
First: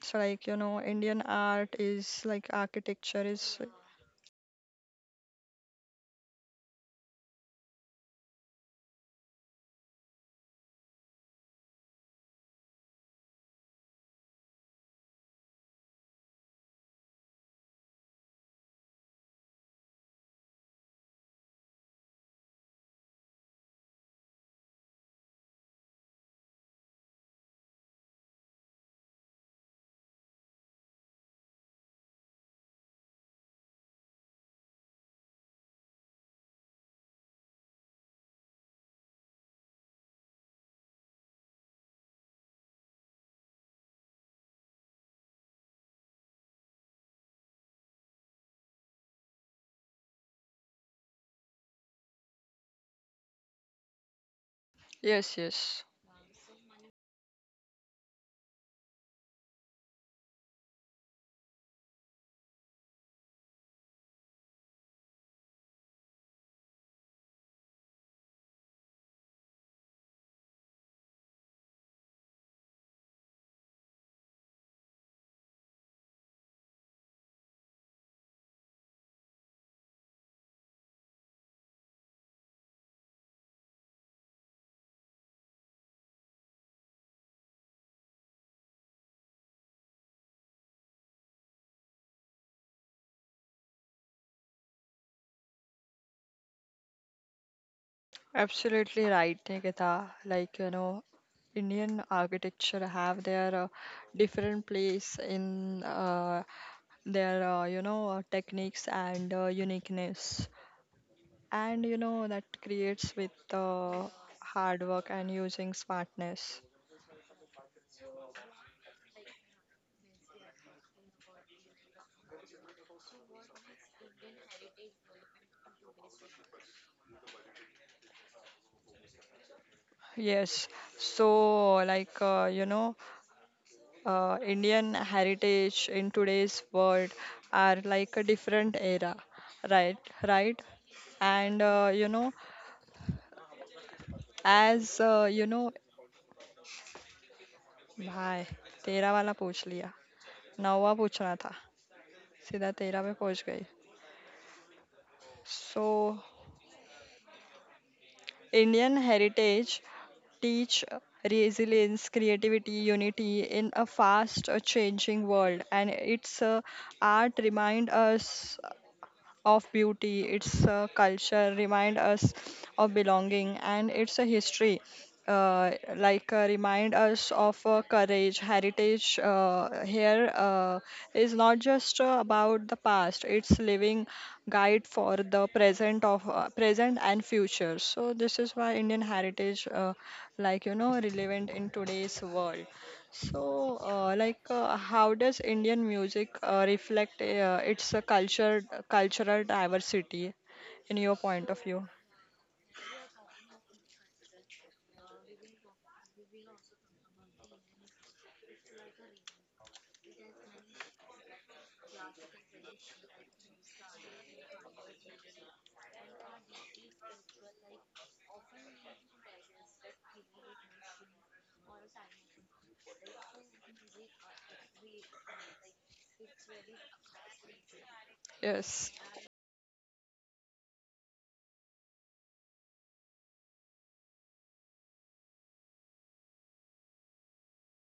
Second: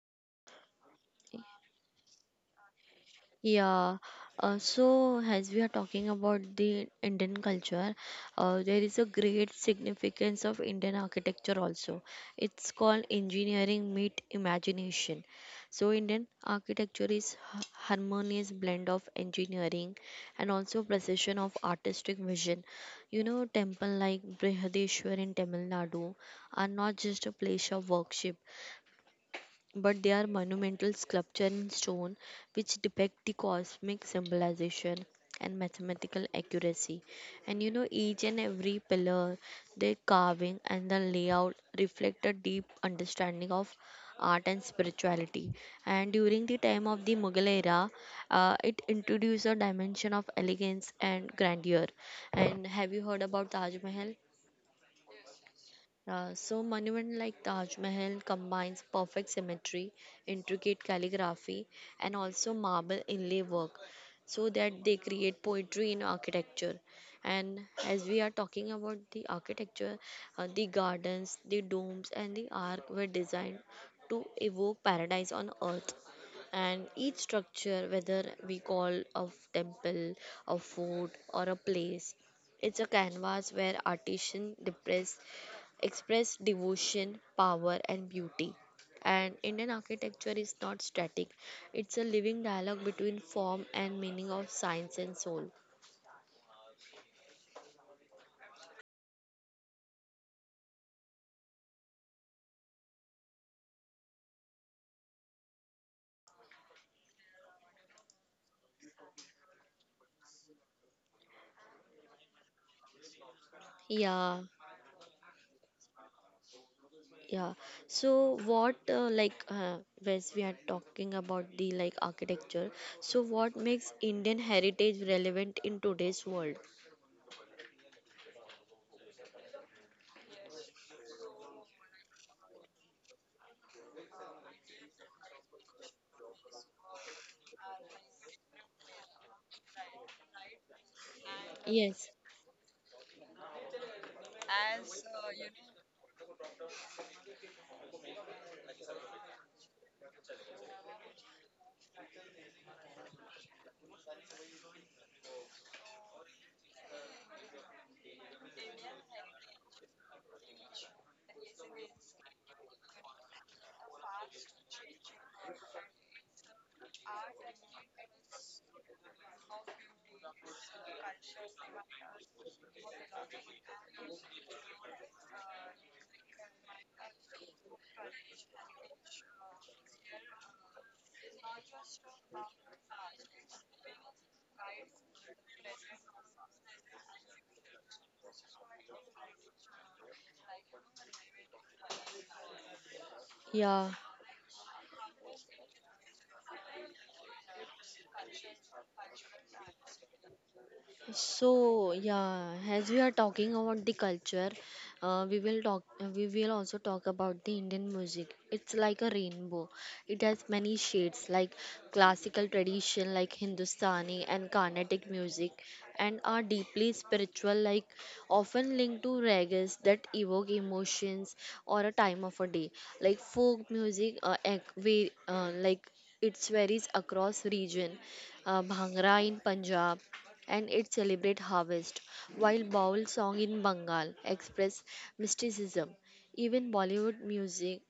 Speaker 1: So like, you know, Indian art is like architecture is.
Speaker 2: Yeah, so as we are talking about the Indian culture, there is a great significance of Indian architecture also. It's called engineering meet imagination. So Indian architecture is harmonious blend of engineering and also precision of artistic vision. You know, temple like Brihadishwar in Tamil Nadu are not just a place of worship, but they are monumental sculpture in stone, which depict the cosmic symbolization and mathematical accuracy. And you know, each and every pillar, their carving and the layout, reflect a deep understanding of art and spirituality. And during the time of the Mughal era, it introduced a dimension of elegance and grandeur. And have you heard about Taj Mahal?
Speaker 1: Yes, yes,
Speaker 2: So monument like Taj Mahal combines perfect symmetry, intricate calligraphy, and also marble inlay work, so that they create poetry in architecture. And as we are talking about the architecture, the gardens, the domes, and the arc were designed to evoke paradise on earth. And each structure, whether we call a temple, a fort, or a place, it's a canvas where artisan depress express devotion, power, and beauty. And Indian architecture is not static, it's a living dialogue between form and meaning of science and soul.
Speaker 1: absolutely right, Nikita. Like, you know, Indian architecture have their different place in their, you know, techniques and uniqueness. And, you know, that creates with
Speaker 2: Yeah,
Speaker 1: hard work and using smartness.
Speaker 2: yeah. So, as we are talking about the like architecture, so what makes Indian heritage relevant in today's world?
Speaker 1: Yes, so like, you know, Indian heritage in today's world are like a different era, right? Right? And you
Speaker 2: Yes,
Speaker 1: know, as you know, भाई तेरा वाला पूछ लिया, नौवा पूछना था, सीधा तेरा पे पहुंच गई. So Indian heritage teach resilience, creativity, unity in a fast changing world. And its art remind us of beauty, its culture remind us of belonging, and its a history. Like remind us of courage. Heritage, here is not just about the past; it's living guide for the present and future. So this is why Indian heritage, like you know, relevant in today's world. So,
Speaker 2: yeah.
Speaker 1: like, how does Indian music reflect its culture, cultural diversity in your point of view?
Speaker 2: So yeah, as we are talking about the culture, we will also talk about the Indian music. It's like a rainbow. It has many shades, like classical tradition, like Hindustani and Carnatic music, and are deeply spiritual, like often linked to ragas that evoke emotions or a time of a day. Like folk music, ec- we like it varies across region.
Speaker 1: Yes,
Speaker 2: Bhangra in Punjab, and it celebrates harvest, while Baul song in Bengal express mysticism. Even Bollywood music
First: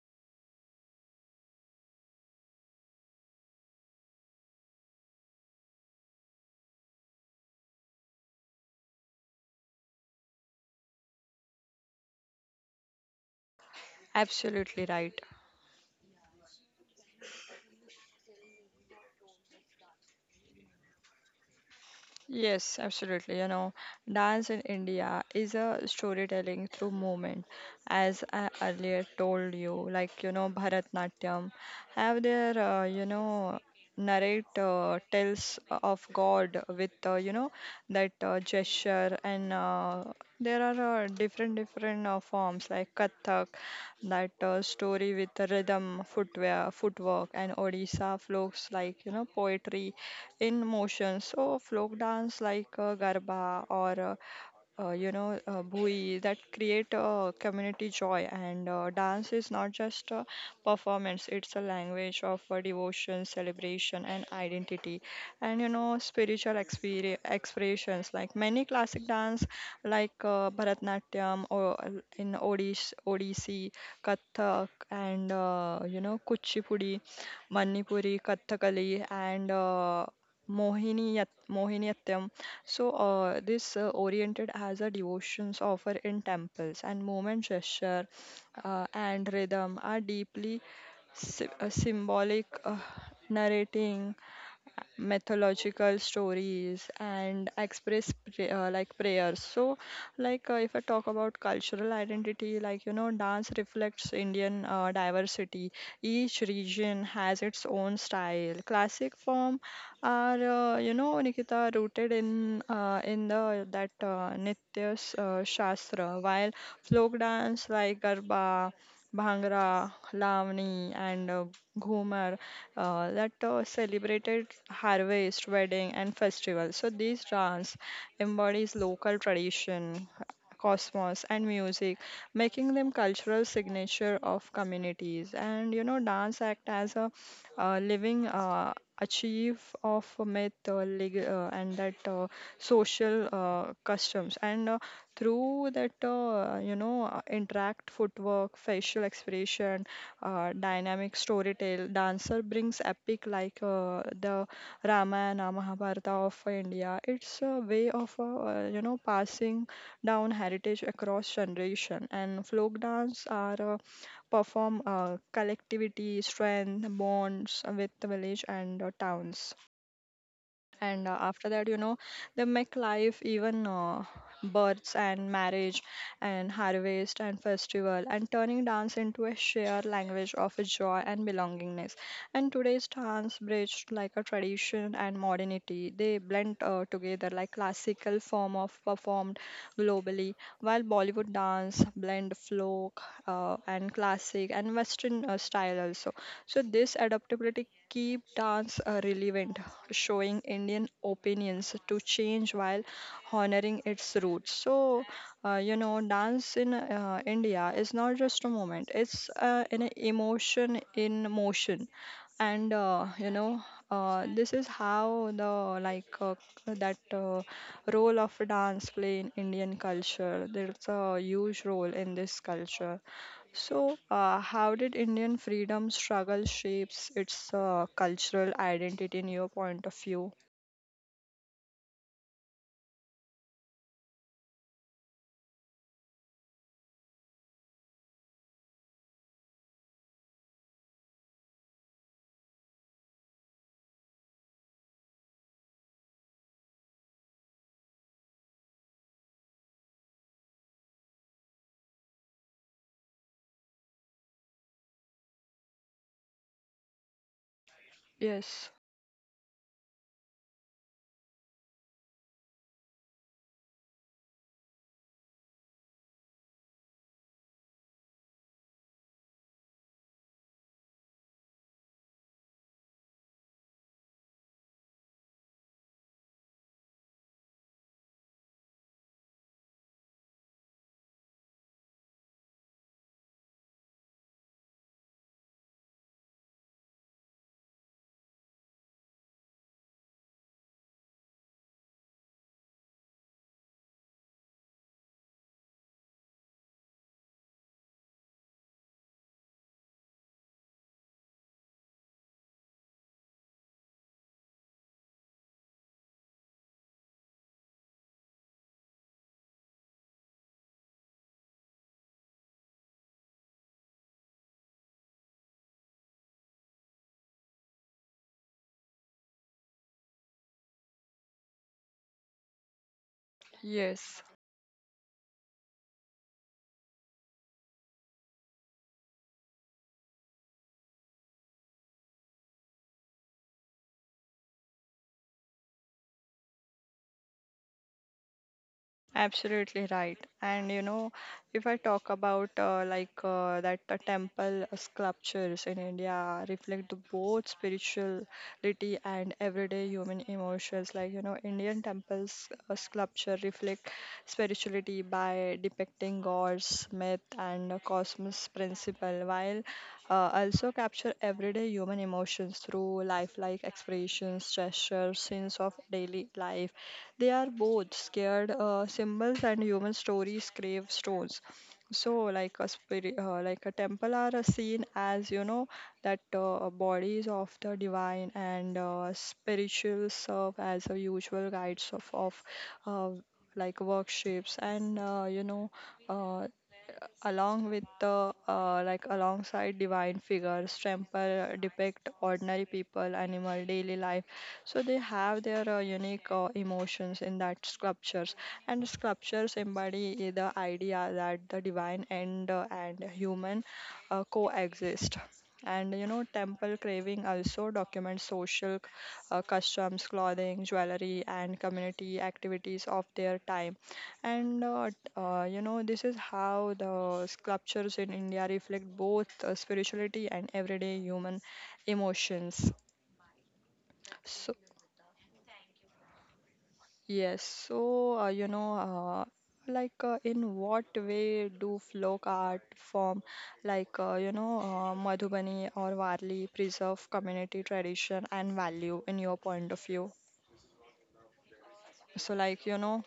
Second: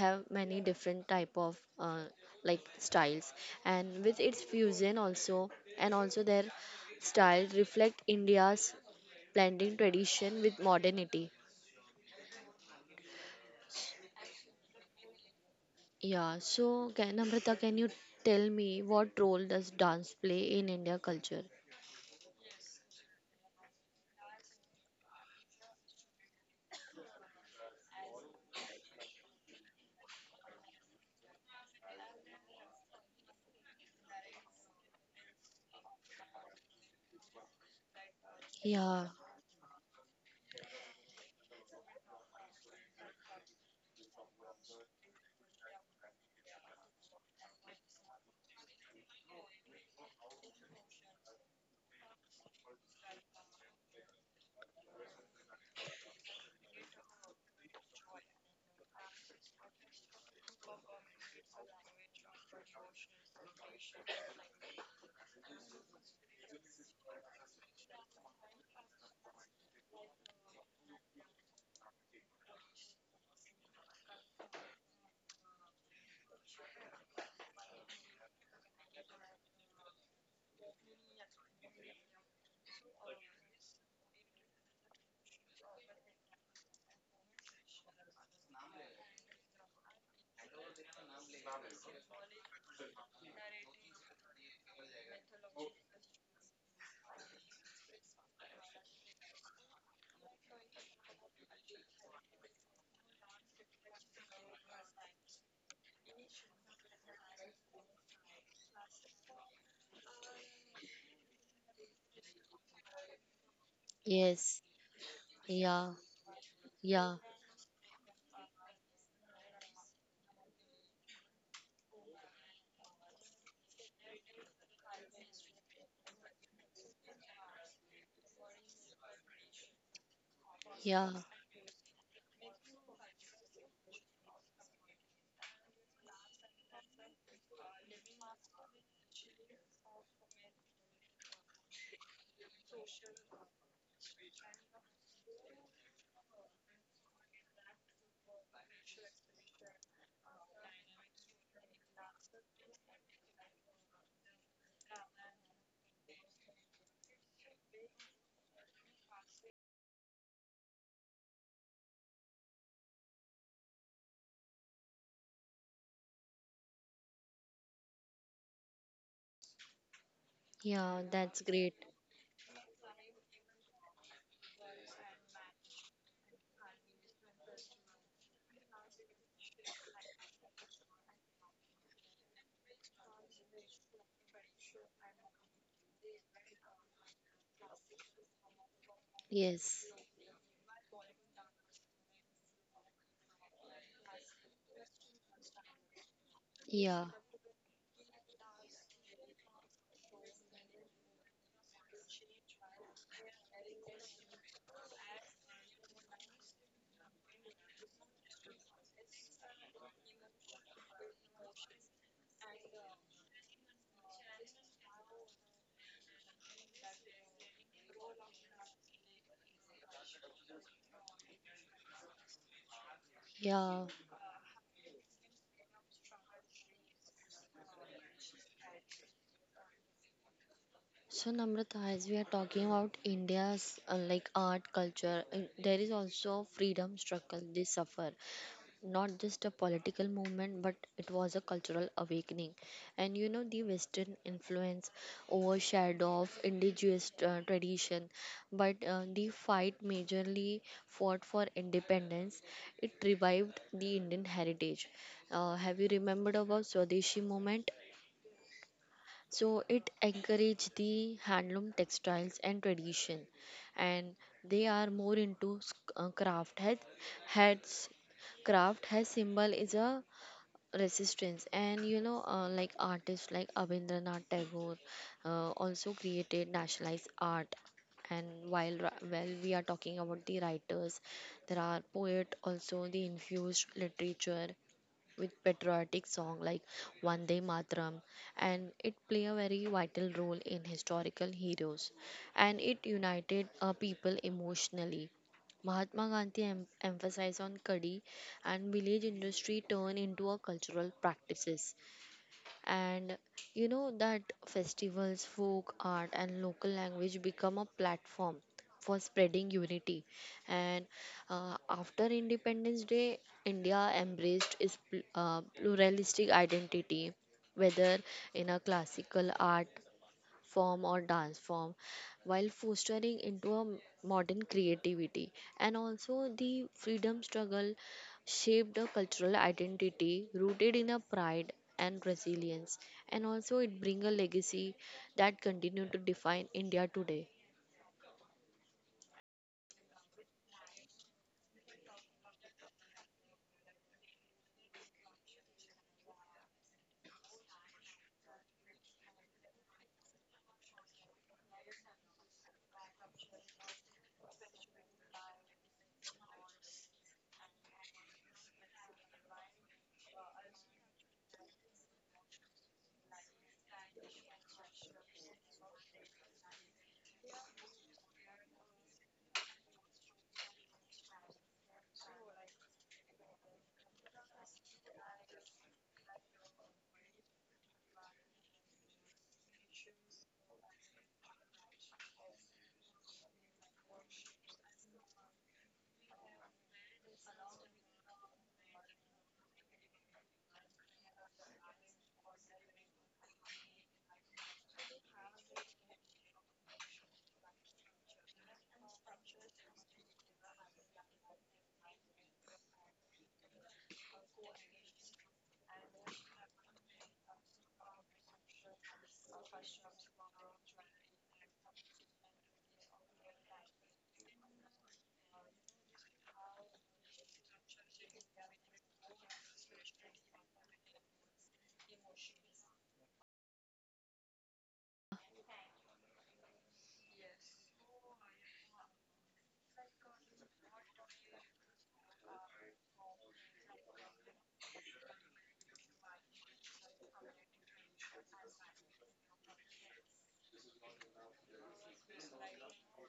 Speaker 2: have many different type of like styles, and with its fusion also, and also their style reflect India's blending tradition with modernity.
Speaker 1: absolutely right.
Speaker 2: Yeah, so can you tell me what role does dance play in India culture?
Speaker 1: Yes, absolutely. You know, dance in India is a storytelling through movement. As I earlier told you, like, you know, Bharatnatyam have their, you know, narrate tales of God with, you know, that
Speaker 2: Yeah,
Speaker 1: gesture. And there are different forms like Kathak, that story with rhythm, footwork, and Odisha folks, like, you know, poetry in motion. So folk dance like garba or you know, bhui, that create a community joy. And dance is not just a performance; it's a language of devotion, celebration, and identity. And you know, spiritual expressions like many classic dance, like Bharatanatyam or in Odissi, Kathak, and you know, Kuchipudi, Manipuri, Kathakali, and Mohiniyattam. So, this oriented as a devotions offer in temples, and movement gesture and rhythm are deeply symbolic, narrating mythological stories and express like prayers. So like if I talk about cultural identity, like you know, dance reflects Indian diversity. Each region has its own style. Classic form are, you know, Nikita, rooted in the that
Speaker 2: yes,
Speaker 1: nitya
Speaker 2: yeah,
Speaker 1: shastra, while
Speaker 2: yeah,
Speaker 1: folk dance like garba, Bhangra, Lavani, and Ghumar, that celebrated harvest, wedding, and festival. So these dance embodies local tradition,
Speaker 2: yeah.
Speaker 1: cosmos, and music, making them cultural signature of communities. And you know, dance act as a living achieve of and that social customs, and through that you know, interact footwork, facial expression, dynamic storytale dancer brings epic like the Ramayana, Mahabharata of India. It's a way of, you know, passing down heritage across generation. And folk dance are perform collectivity, strength bonds with the village and towns.
Speaker 2: Yeah,
Speaker 1: And
Speaker 2: that's
Speaker 1: after that,
Speaker 2: great.
Speaker 1: you know, they make life, even births and marriage and harvest and festival, and turning dance into a shared language of joy and belongingness. And today's dance bridged like a tradition and modernity. They blend together, like classical form of performed
Speaker 2: Yes.
Speaker 1: globally, while Bollywood dance blend folk and classic and western style also. So this
Speaker 2: Yeah.
Speaker 1: adaptability keep dance relevant, showing Indian opinions to change while honoring its roots. So, you know, dance in India is not just a moment, it's an emotion in motion. And, you know, this is how the like that role of dance play in Indian culture. There's a huge role in this culture.
Speaker 2: Yeah.
Speaker 1: So, how did Indian freedom struggle shapes its cultural identity in your point of view?
Speaker 2: So Namrata, as we are talking about India's like art culture, there is also freedom struggle they suffer. Not just a political movement, but it was a cultural awakening. And you know, the western influence overshadowed of indigenous tradition, but the fight majorly fought for independence. It revived the Indian heritage. Have you remembered about Swadeshi movement?
Speaker 1: Yes,
Speaker 2: So it encourage the handloom textiles and tradition, and they are more into craft. Heads, craft has symbol is a resistance, and you know, like artists like Abhindranath Tagore also created nationalized art. And while we are talking about the writers, there are poet also, they infused literature with patriotic song like Vande Matram, and it play a very vital role in historical heroes, and it united people emotionally. Mahatma Gandhi emphasized on kadi and village industry turned into a cultural practices, and you know that festivals, folk art, and local language become a platform for spreading unity. And after independence day, India embraced its pluralistic identity, whether in a classical art form or dance form, while fostering into a
Speaker 1: yes.
Speaker 2: modern creativity. And also the freedom struggle shaped a cultural identity rooted in a pride and resilience, and also it bring a legacy that continue to define India today.
Speaker 1: Absolutely right. And you know, if I talk about, like that the temple sculptures in India reflect the both spirituality and everyday human emotions. Like you know, Indian temples sculpture reflect spirituality by depicting gods, myth, and cosmos principle, while also capture everyday human emotions through lifelike expressions, gestures, scenes of daily life. They are both scared symbols and human stories, gravestones. So, like a spirit, like a temple are seen as you know, that bodies of the divine, and spiritual serve as a usual guides of uh, like workshops. And you know, uh, along with the like alongside divine figures, temple depict ordinary people, animal, daily life, so they have their unique emotions in that sculptures. And sculptures embody the idea that the divine and human coexist. And you know, temple craving also documents social customs, clothing, jewelry, and community activities of their time. And you know, this is how the sculptures in India reflect both spirituality and everyday human emotions. So, yes, so you know, like in what way do folk art form, like you know, Madhubani or Varli preserve community tradition and value in your point of view? So, like, you know,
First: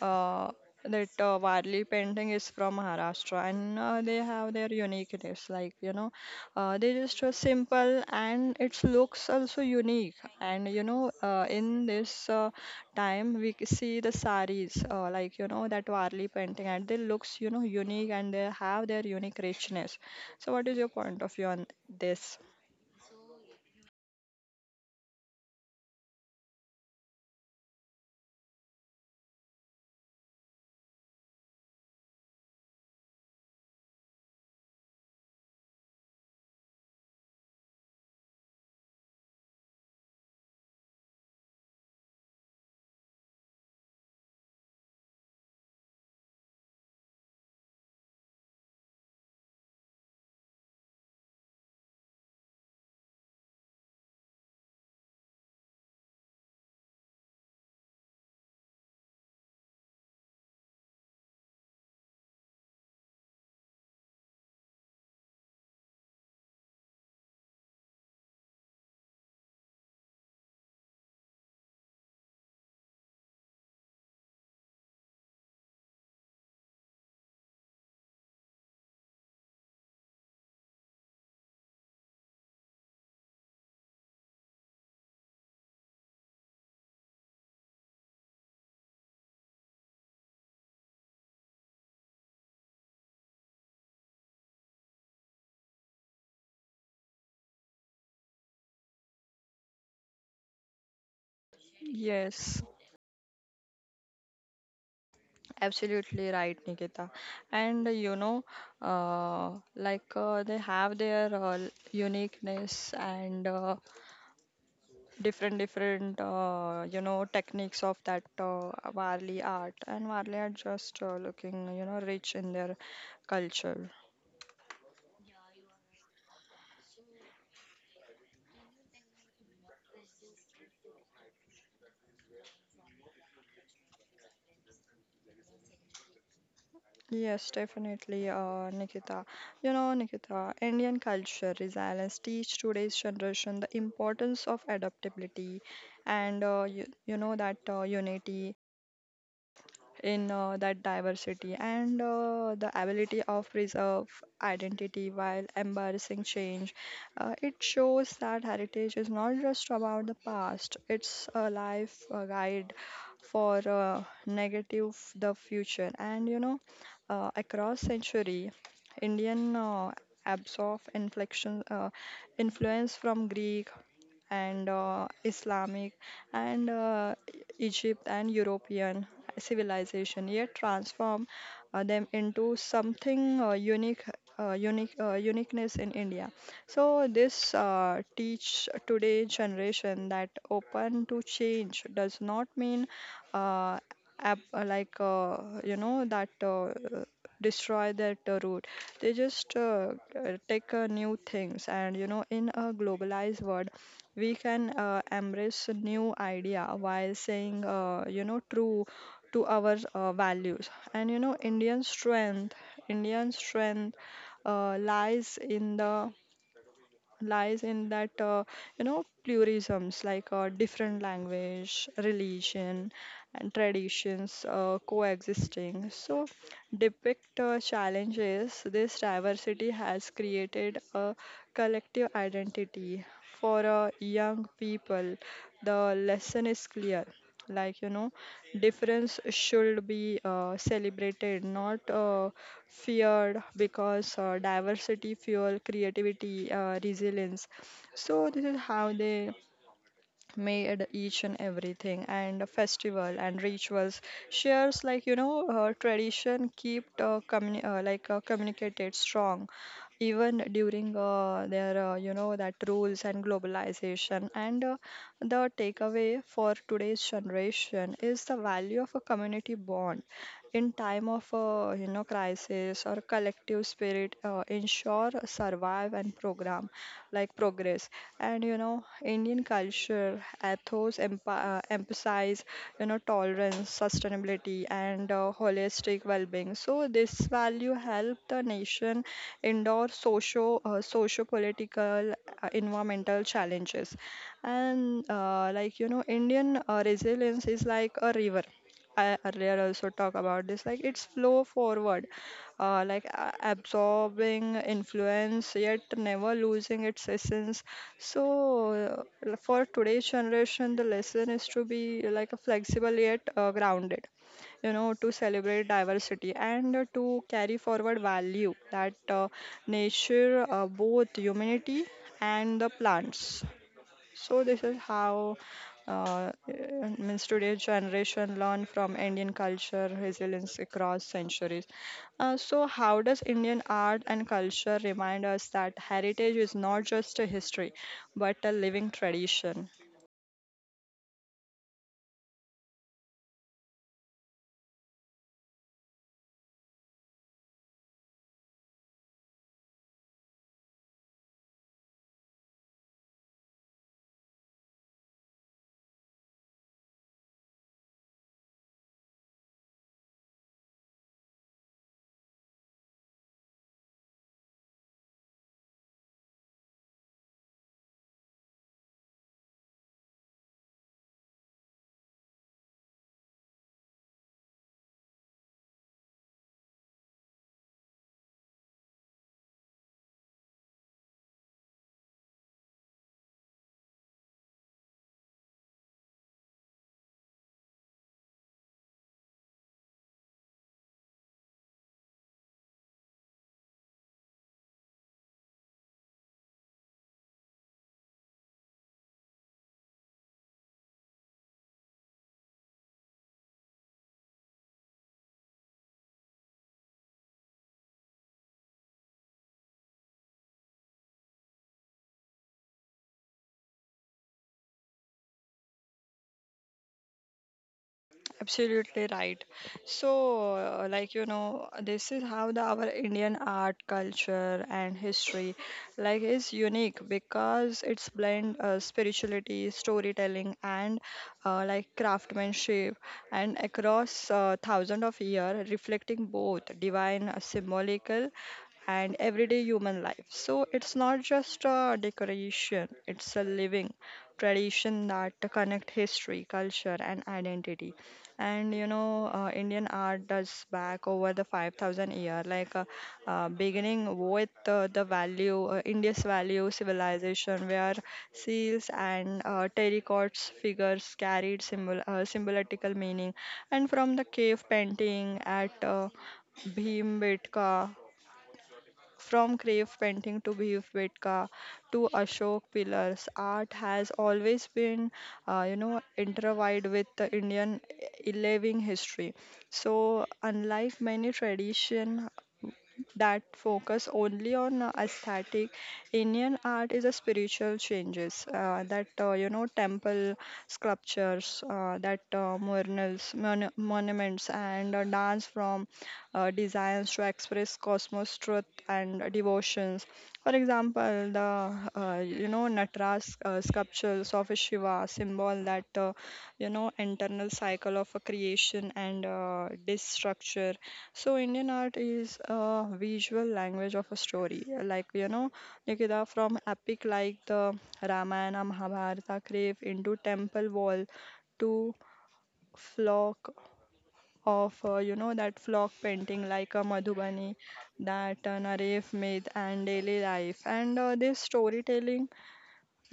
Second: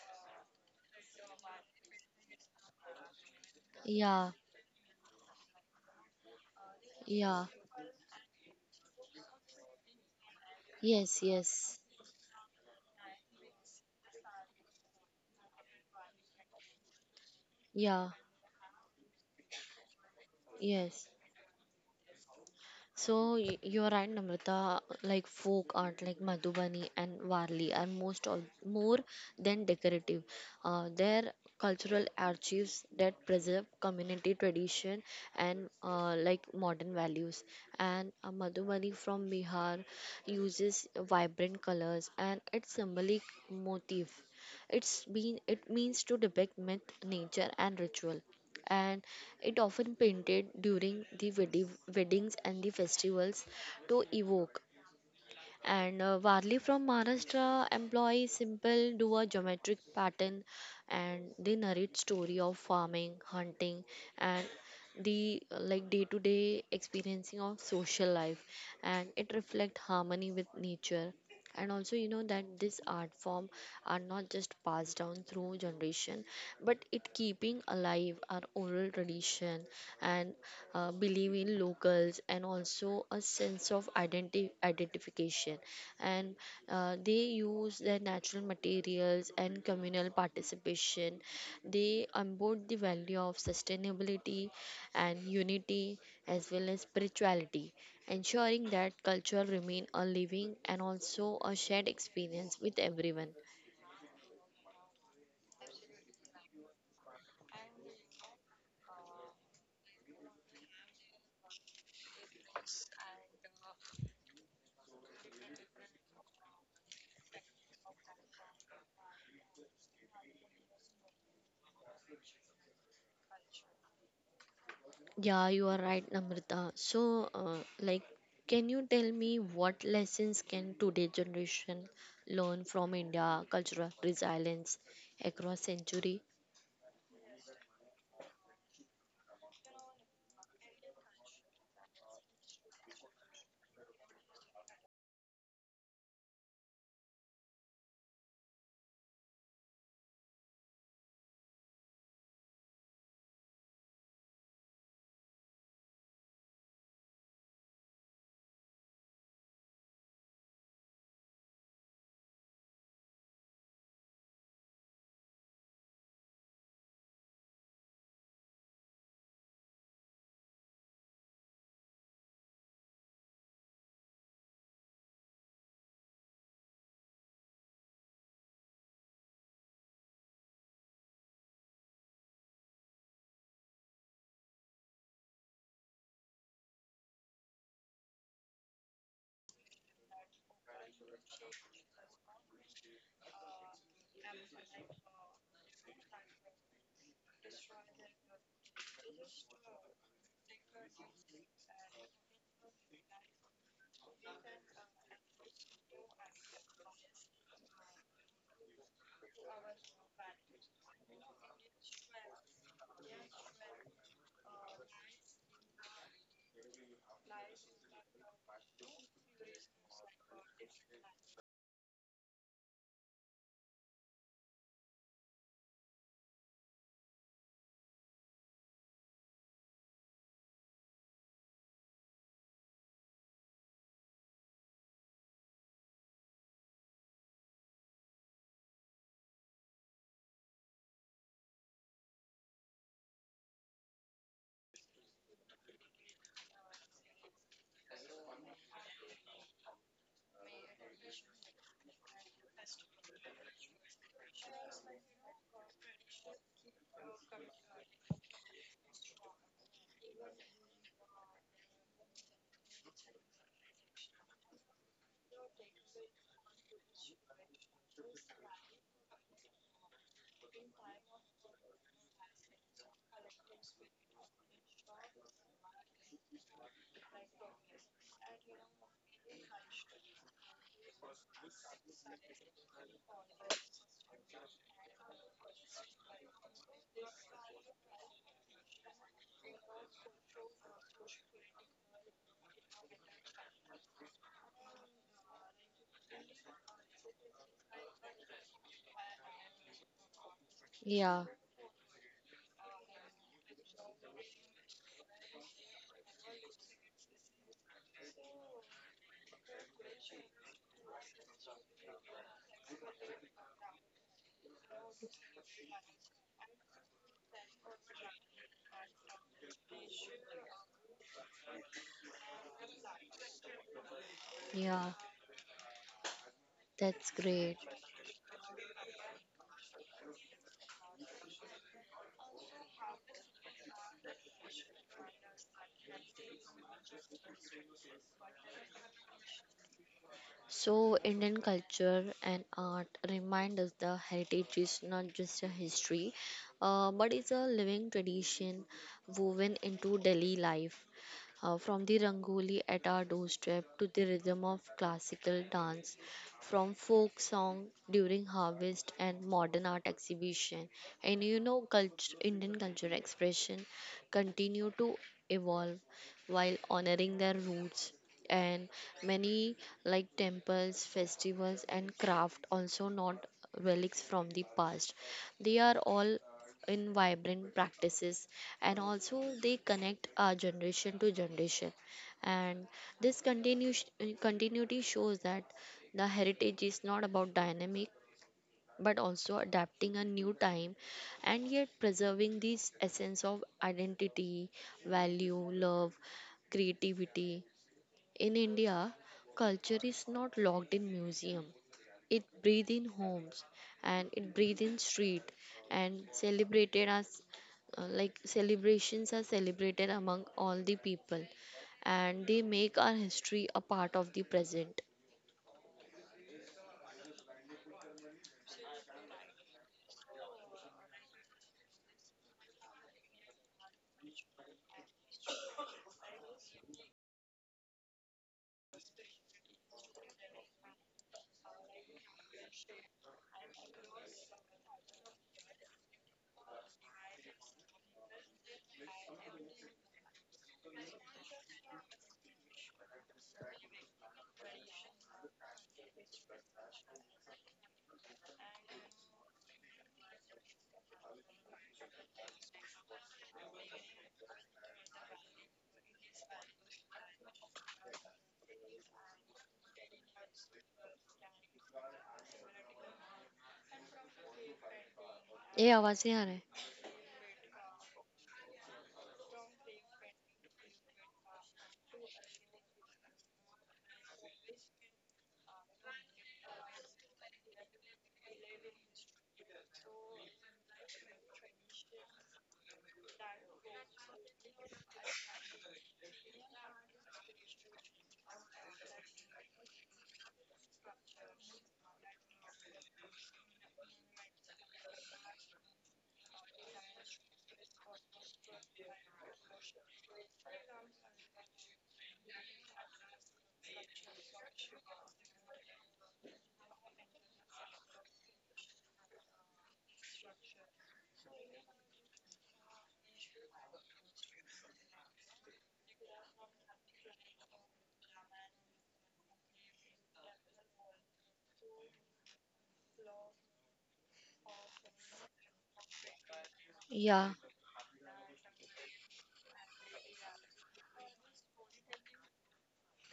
Speaker 1: uh, that Warli painting is from Maharashtra, and they
Speaker 2: Yeah,
Speaker 1: have their uniqueness. Like, you know, they just
Speaker 2: yeah,
Speaker 1: simple and its looks also unique. And, you know,
Speaker 2: yes, yes,
Speaker 1: in this time, we see the saris, like, you know, that Varli painting, and they looks, you know,
Speaker 2: yeah,
Speaker 1: unique, and they have their unique richness. So, what is your
Speaker 2: yes.
Speaker 1: point of view on this?
Speaker 2: So you're right, Namrata. Like folk art, like Madhubani and Varli, are more than decorative. They're cultural archives that preserve community tradition and like modern values. And Madhubani from Bihar uses vibrant colors and its symbolic motif. It means to depict myth, nature, and ritual, and it often painted during the weddings and the festivals to evoke. And Varli from Maharashtra employs simple duo geometric pattern, and they narrate story of farming, hunting, and the like day to day experiencing of social life, and it reflect harmony with nature. And also you know that this art form are not just passed down through generation, but it keeping alive our oral tradition and believe in locals, and also a sense of identification, and they use their natural materials and communal participation, they embody the value of sustainability and unity, as well as spirituality, ensuring that culture remain a living and also a shared experience
Speaker 1: Yes.
Speaker 2: with everyone.
Speaker 1: Absolutely right, Nikita. And you know, they have their uniqueness and different, different, you know, techniques of that Varli art. And Varli are just looking, you know, rich in their culture.
Speaker 2: Yeah, you are right, Namrata. So, can you tell me what lessons can today generation learn from India cultural resilience across century?
Speaker 1: Yes, definitely, Nikita. You know, Nikita, Indian culture resilience teach today's generation the importance of adaptability and you know that unity in that diversity and the ability of preserve identity while embarrassing change. It shows that heritage is not just about the past; it's a life guide for negative the future. And you know, across century, Indian absorb inflection influence from Greek and Islamic and Egypt and European civilization, yet transform them into something uniqueness in India. So this teach today generation that open to change does not mean uh, ab- uh, like uh, you know that, destroy that root, they just take new things. And you know, in a globalized world we can embrace a new idea while saying you know true to our values. And you know, Indian strength uh, lies in the lies in that you know pluralisms, like different language, religion and traditions coexisting. So depict challenges, this diversity has created a collective identity. For young people, the lesson is clear, like you know, difference should be celebrated, not feared, because diversity fuel creativity, resilience. So this is how they made each and everything. And a festival and rituals shares, like you know, tradition keep communicated strong even during their you know that rules and globalization. And the takeaway for today's generation is the value of a community bond in time of you know crisis, or collective spirit ensure survive and program, like progress. And you know, Indian culture ethos emphasize, you know, tolerance, sustainability and holistic well-being. So this value help the nation endure socio political, environmental challenges. And like you know, Indian resilience is like a river. I earlier also talk about this, like it's
Speaker 2: Yeah,
Speaker 1: flow forward, absorbing influence yet never losing its essence. So, for today's generation, the lesson is to be like a flexible yet grounded, you know, to celebrate diversity and to carry forward value that nature both humanity and the plants. So this is
Speaker 2: yeah,
Speaker 1: how uh, uh,
Speaker 2: that's
Speaker 1: means
Speaker 2: great.
Speaker 1: today's generation learn from Indian culture resilience across centuries. So how does Indian art and culture remind us that heritage is not just a history but a living tradition?
Speaker 2: So, Indian culture and art remind us the heritage is not just a history, but it's a living tradition woven into daily life. From the rangoli at our doorstep to the rhythm of classical dance, from folk song during harvest and modern art exhibition, and you know, culture, Indian culture expression continue to evolve while honoring their roots, and many like temples, festivals, and craft also not relics from the past, they are all in vibrant practices and also they connect our generation to generation. And this continuation continuity shows that the heritage is not about dynamic but also adapting a new time, and yet preserving this essence of identity, value, love, creativity. In India, culture is not locked in museum. It breathes in homes and it breathes in street, and celebrated as like celebrations are celebrated among all the people, and they make our history a part of the present.
Speaker 1: Absolutely right. So, like you know, this is how the our Indian art, culture, and history, like, is unique because it's blend spirituality, storytelling, and like craftsmanship, and across thousands of years, reflecting both divine, symbolical, and everyday human life. So it's not just a decoration, it's a living tradition that connect history, culture and identity. And you know, Indian art does back over the 5,000 year, like beginning with the value India's value civilization, where seals and terracotts figures carried symbolical meaning. And from the cave painting
Speaker 2: ये
Speaker 1: at
Speaker 2: आवाज़ नहीं आ रहा है?
Speaker 1: Bhimbetka, from cave painting to Bhivbetka to Ashok pillars, art has always been, you know, intertwined with the Indian living history. So, unlike many tradition that focus only on aesthetic, Indian art is a spiritual changes that you know temple sculptures, that murals, monuments and dance from designs to express cosmos truth and devotions. For example, the you know natras sculptures of a shiva symbol, that you know internal cycle of a creation and destructure. So Indian art is a visual language of a story. Like you know, Nikita, from epic like the Ramayana, Mahabharata cave into temple wall to flock of you know that flock painting like a
Speaker 2: Yeah.
Speaker 1: Madhubani that Naref made and daily life. And this storytelling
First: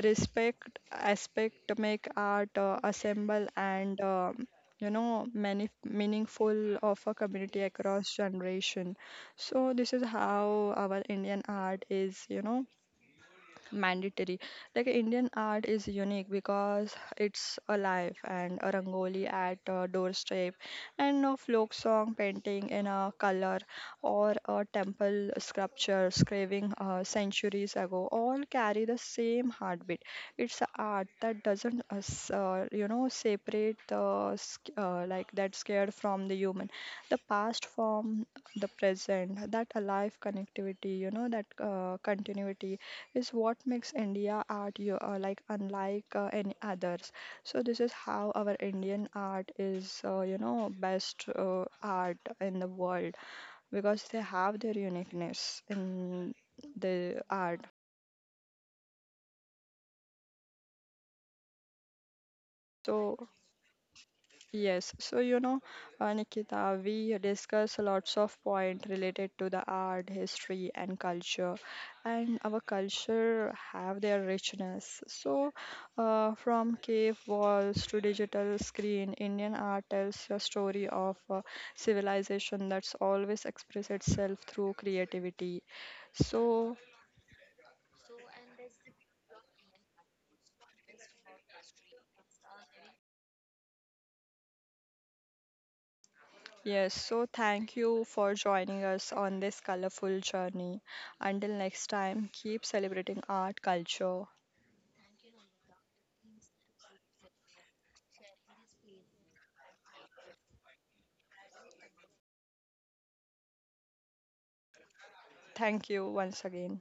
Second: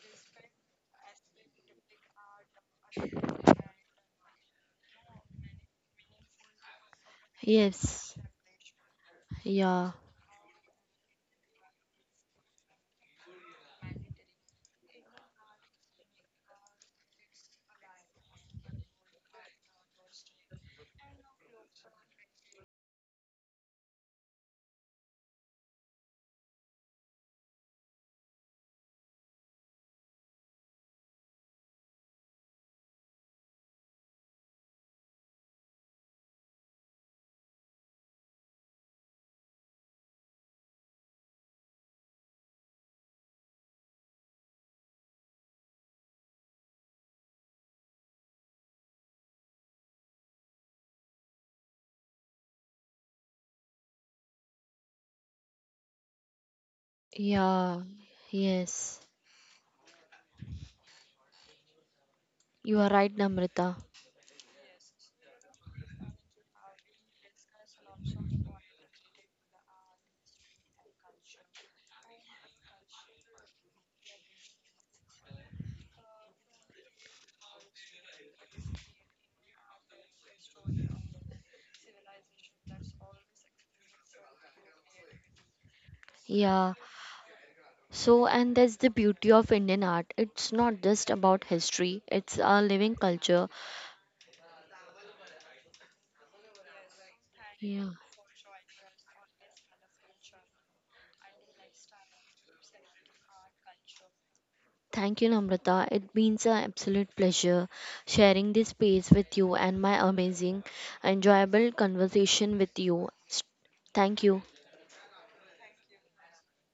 Speaker 1: respect aspect make art assemble and you know many meaningful of a community across
Speaker 2: Yes.
Speaker 1: generation. So this
Speaker 2: Yeah.
Speaker 1: is how our Indian art is, you know, mandatory. Like Indian art is unique because it's alive, and a rangoli at a doorstep and a folk song painting in a color or a temple sculpture carving centuries ago all carry the same heartbeat. It's a art that doesn't you know separate the sc- like that scared from the human, the past from the present. That alive connectivity, you know, that continuity is what makes India art unlike any others. So this is how our Indian art is, you know, best art in the world, because they have their uniqueness in the art.
Speaker 2: Yeah, yes. You are
Speaker 1: So,
Speaker 2: right, Namrita.
Speaker 1: yes, so you know, Nikita, we discuss lots of point related to the art, history, and culture, and our culture have their richness. So, from cave walls to digital screen, Indian art tells a story of civilization that's always express itself through creativity. So,
Speaker 2: Yeah. So, and that's the beauty of Indian art. It's not just about history, it's a living culture.
Speaker 1: yes, so thank
Speaker 2: Yeah.
Speaker 1: you for joining us on this colorful journey. Until next time, keep celebrating art, culture.
Speaker 2: Thank you, Namrata. It means an absolute pleasure sharing this space with you and my amazing, enjoyable conversation with you. Thank you.
Speaker 1: Thank you once again.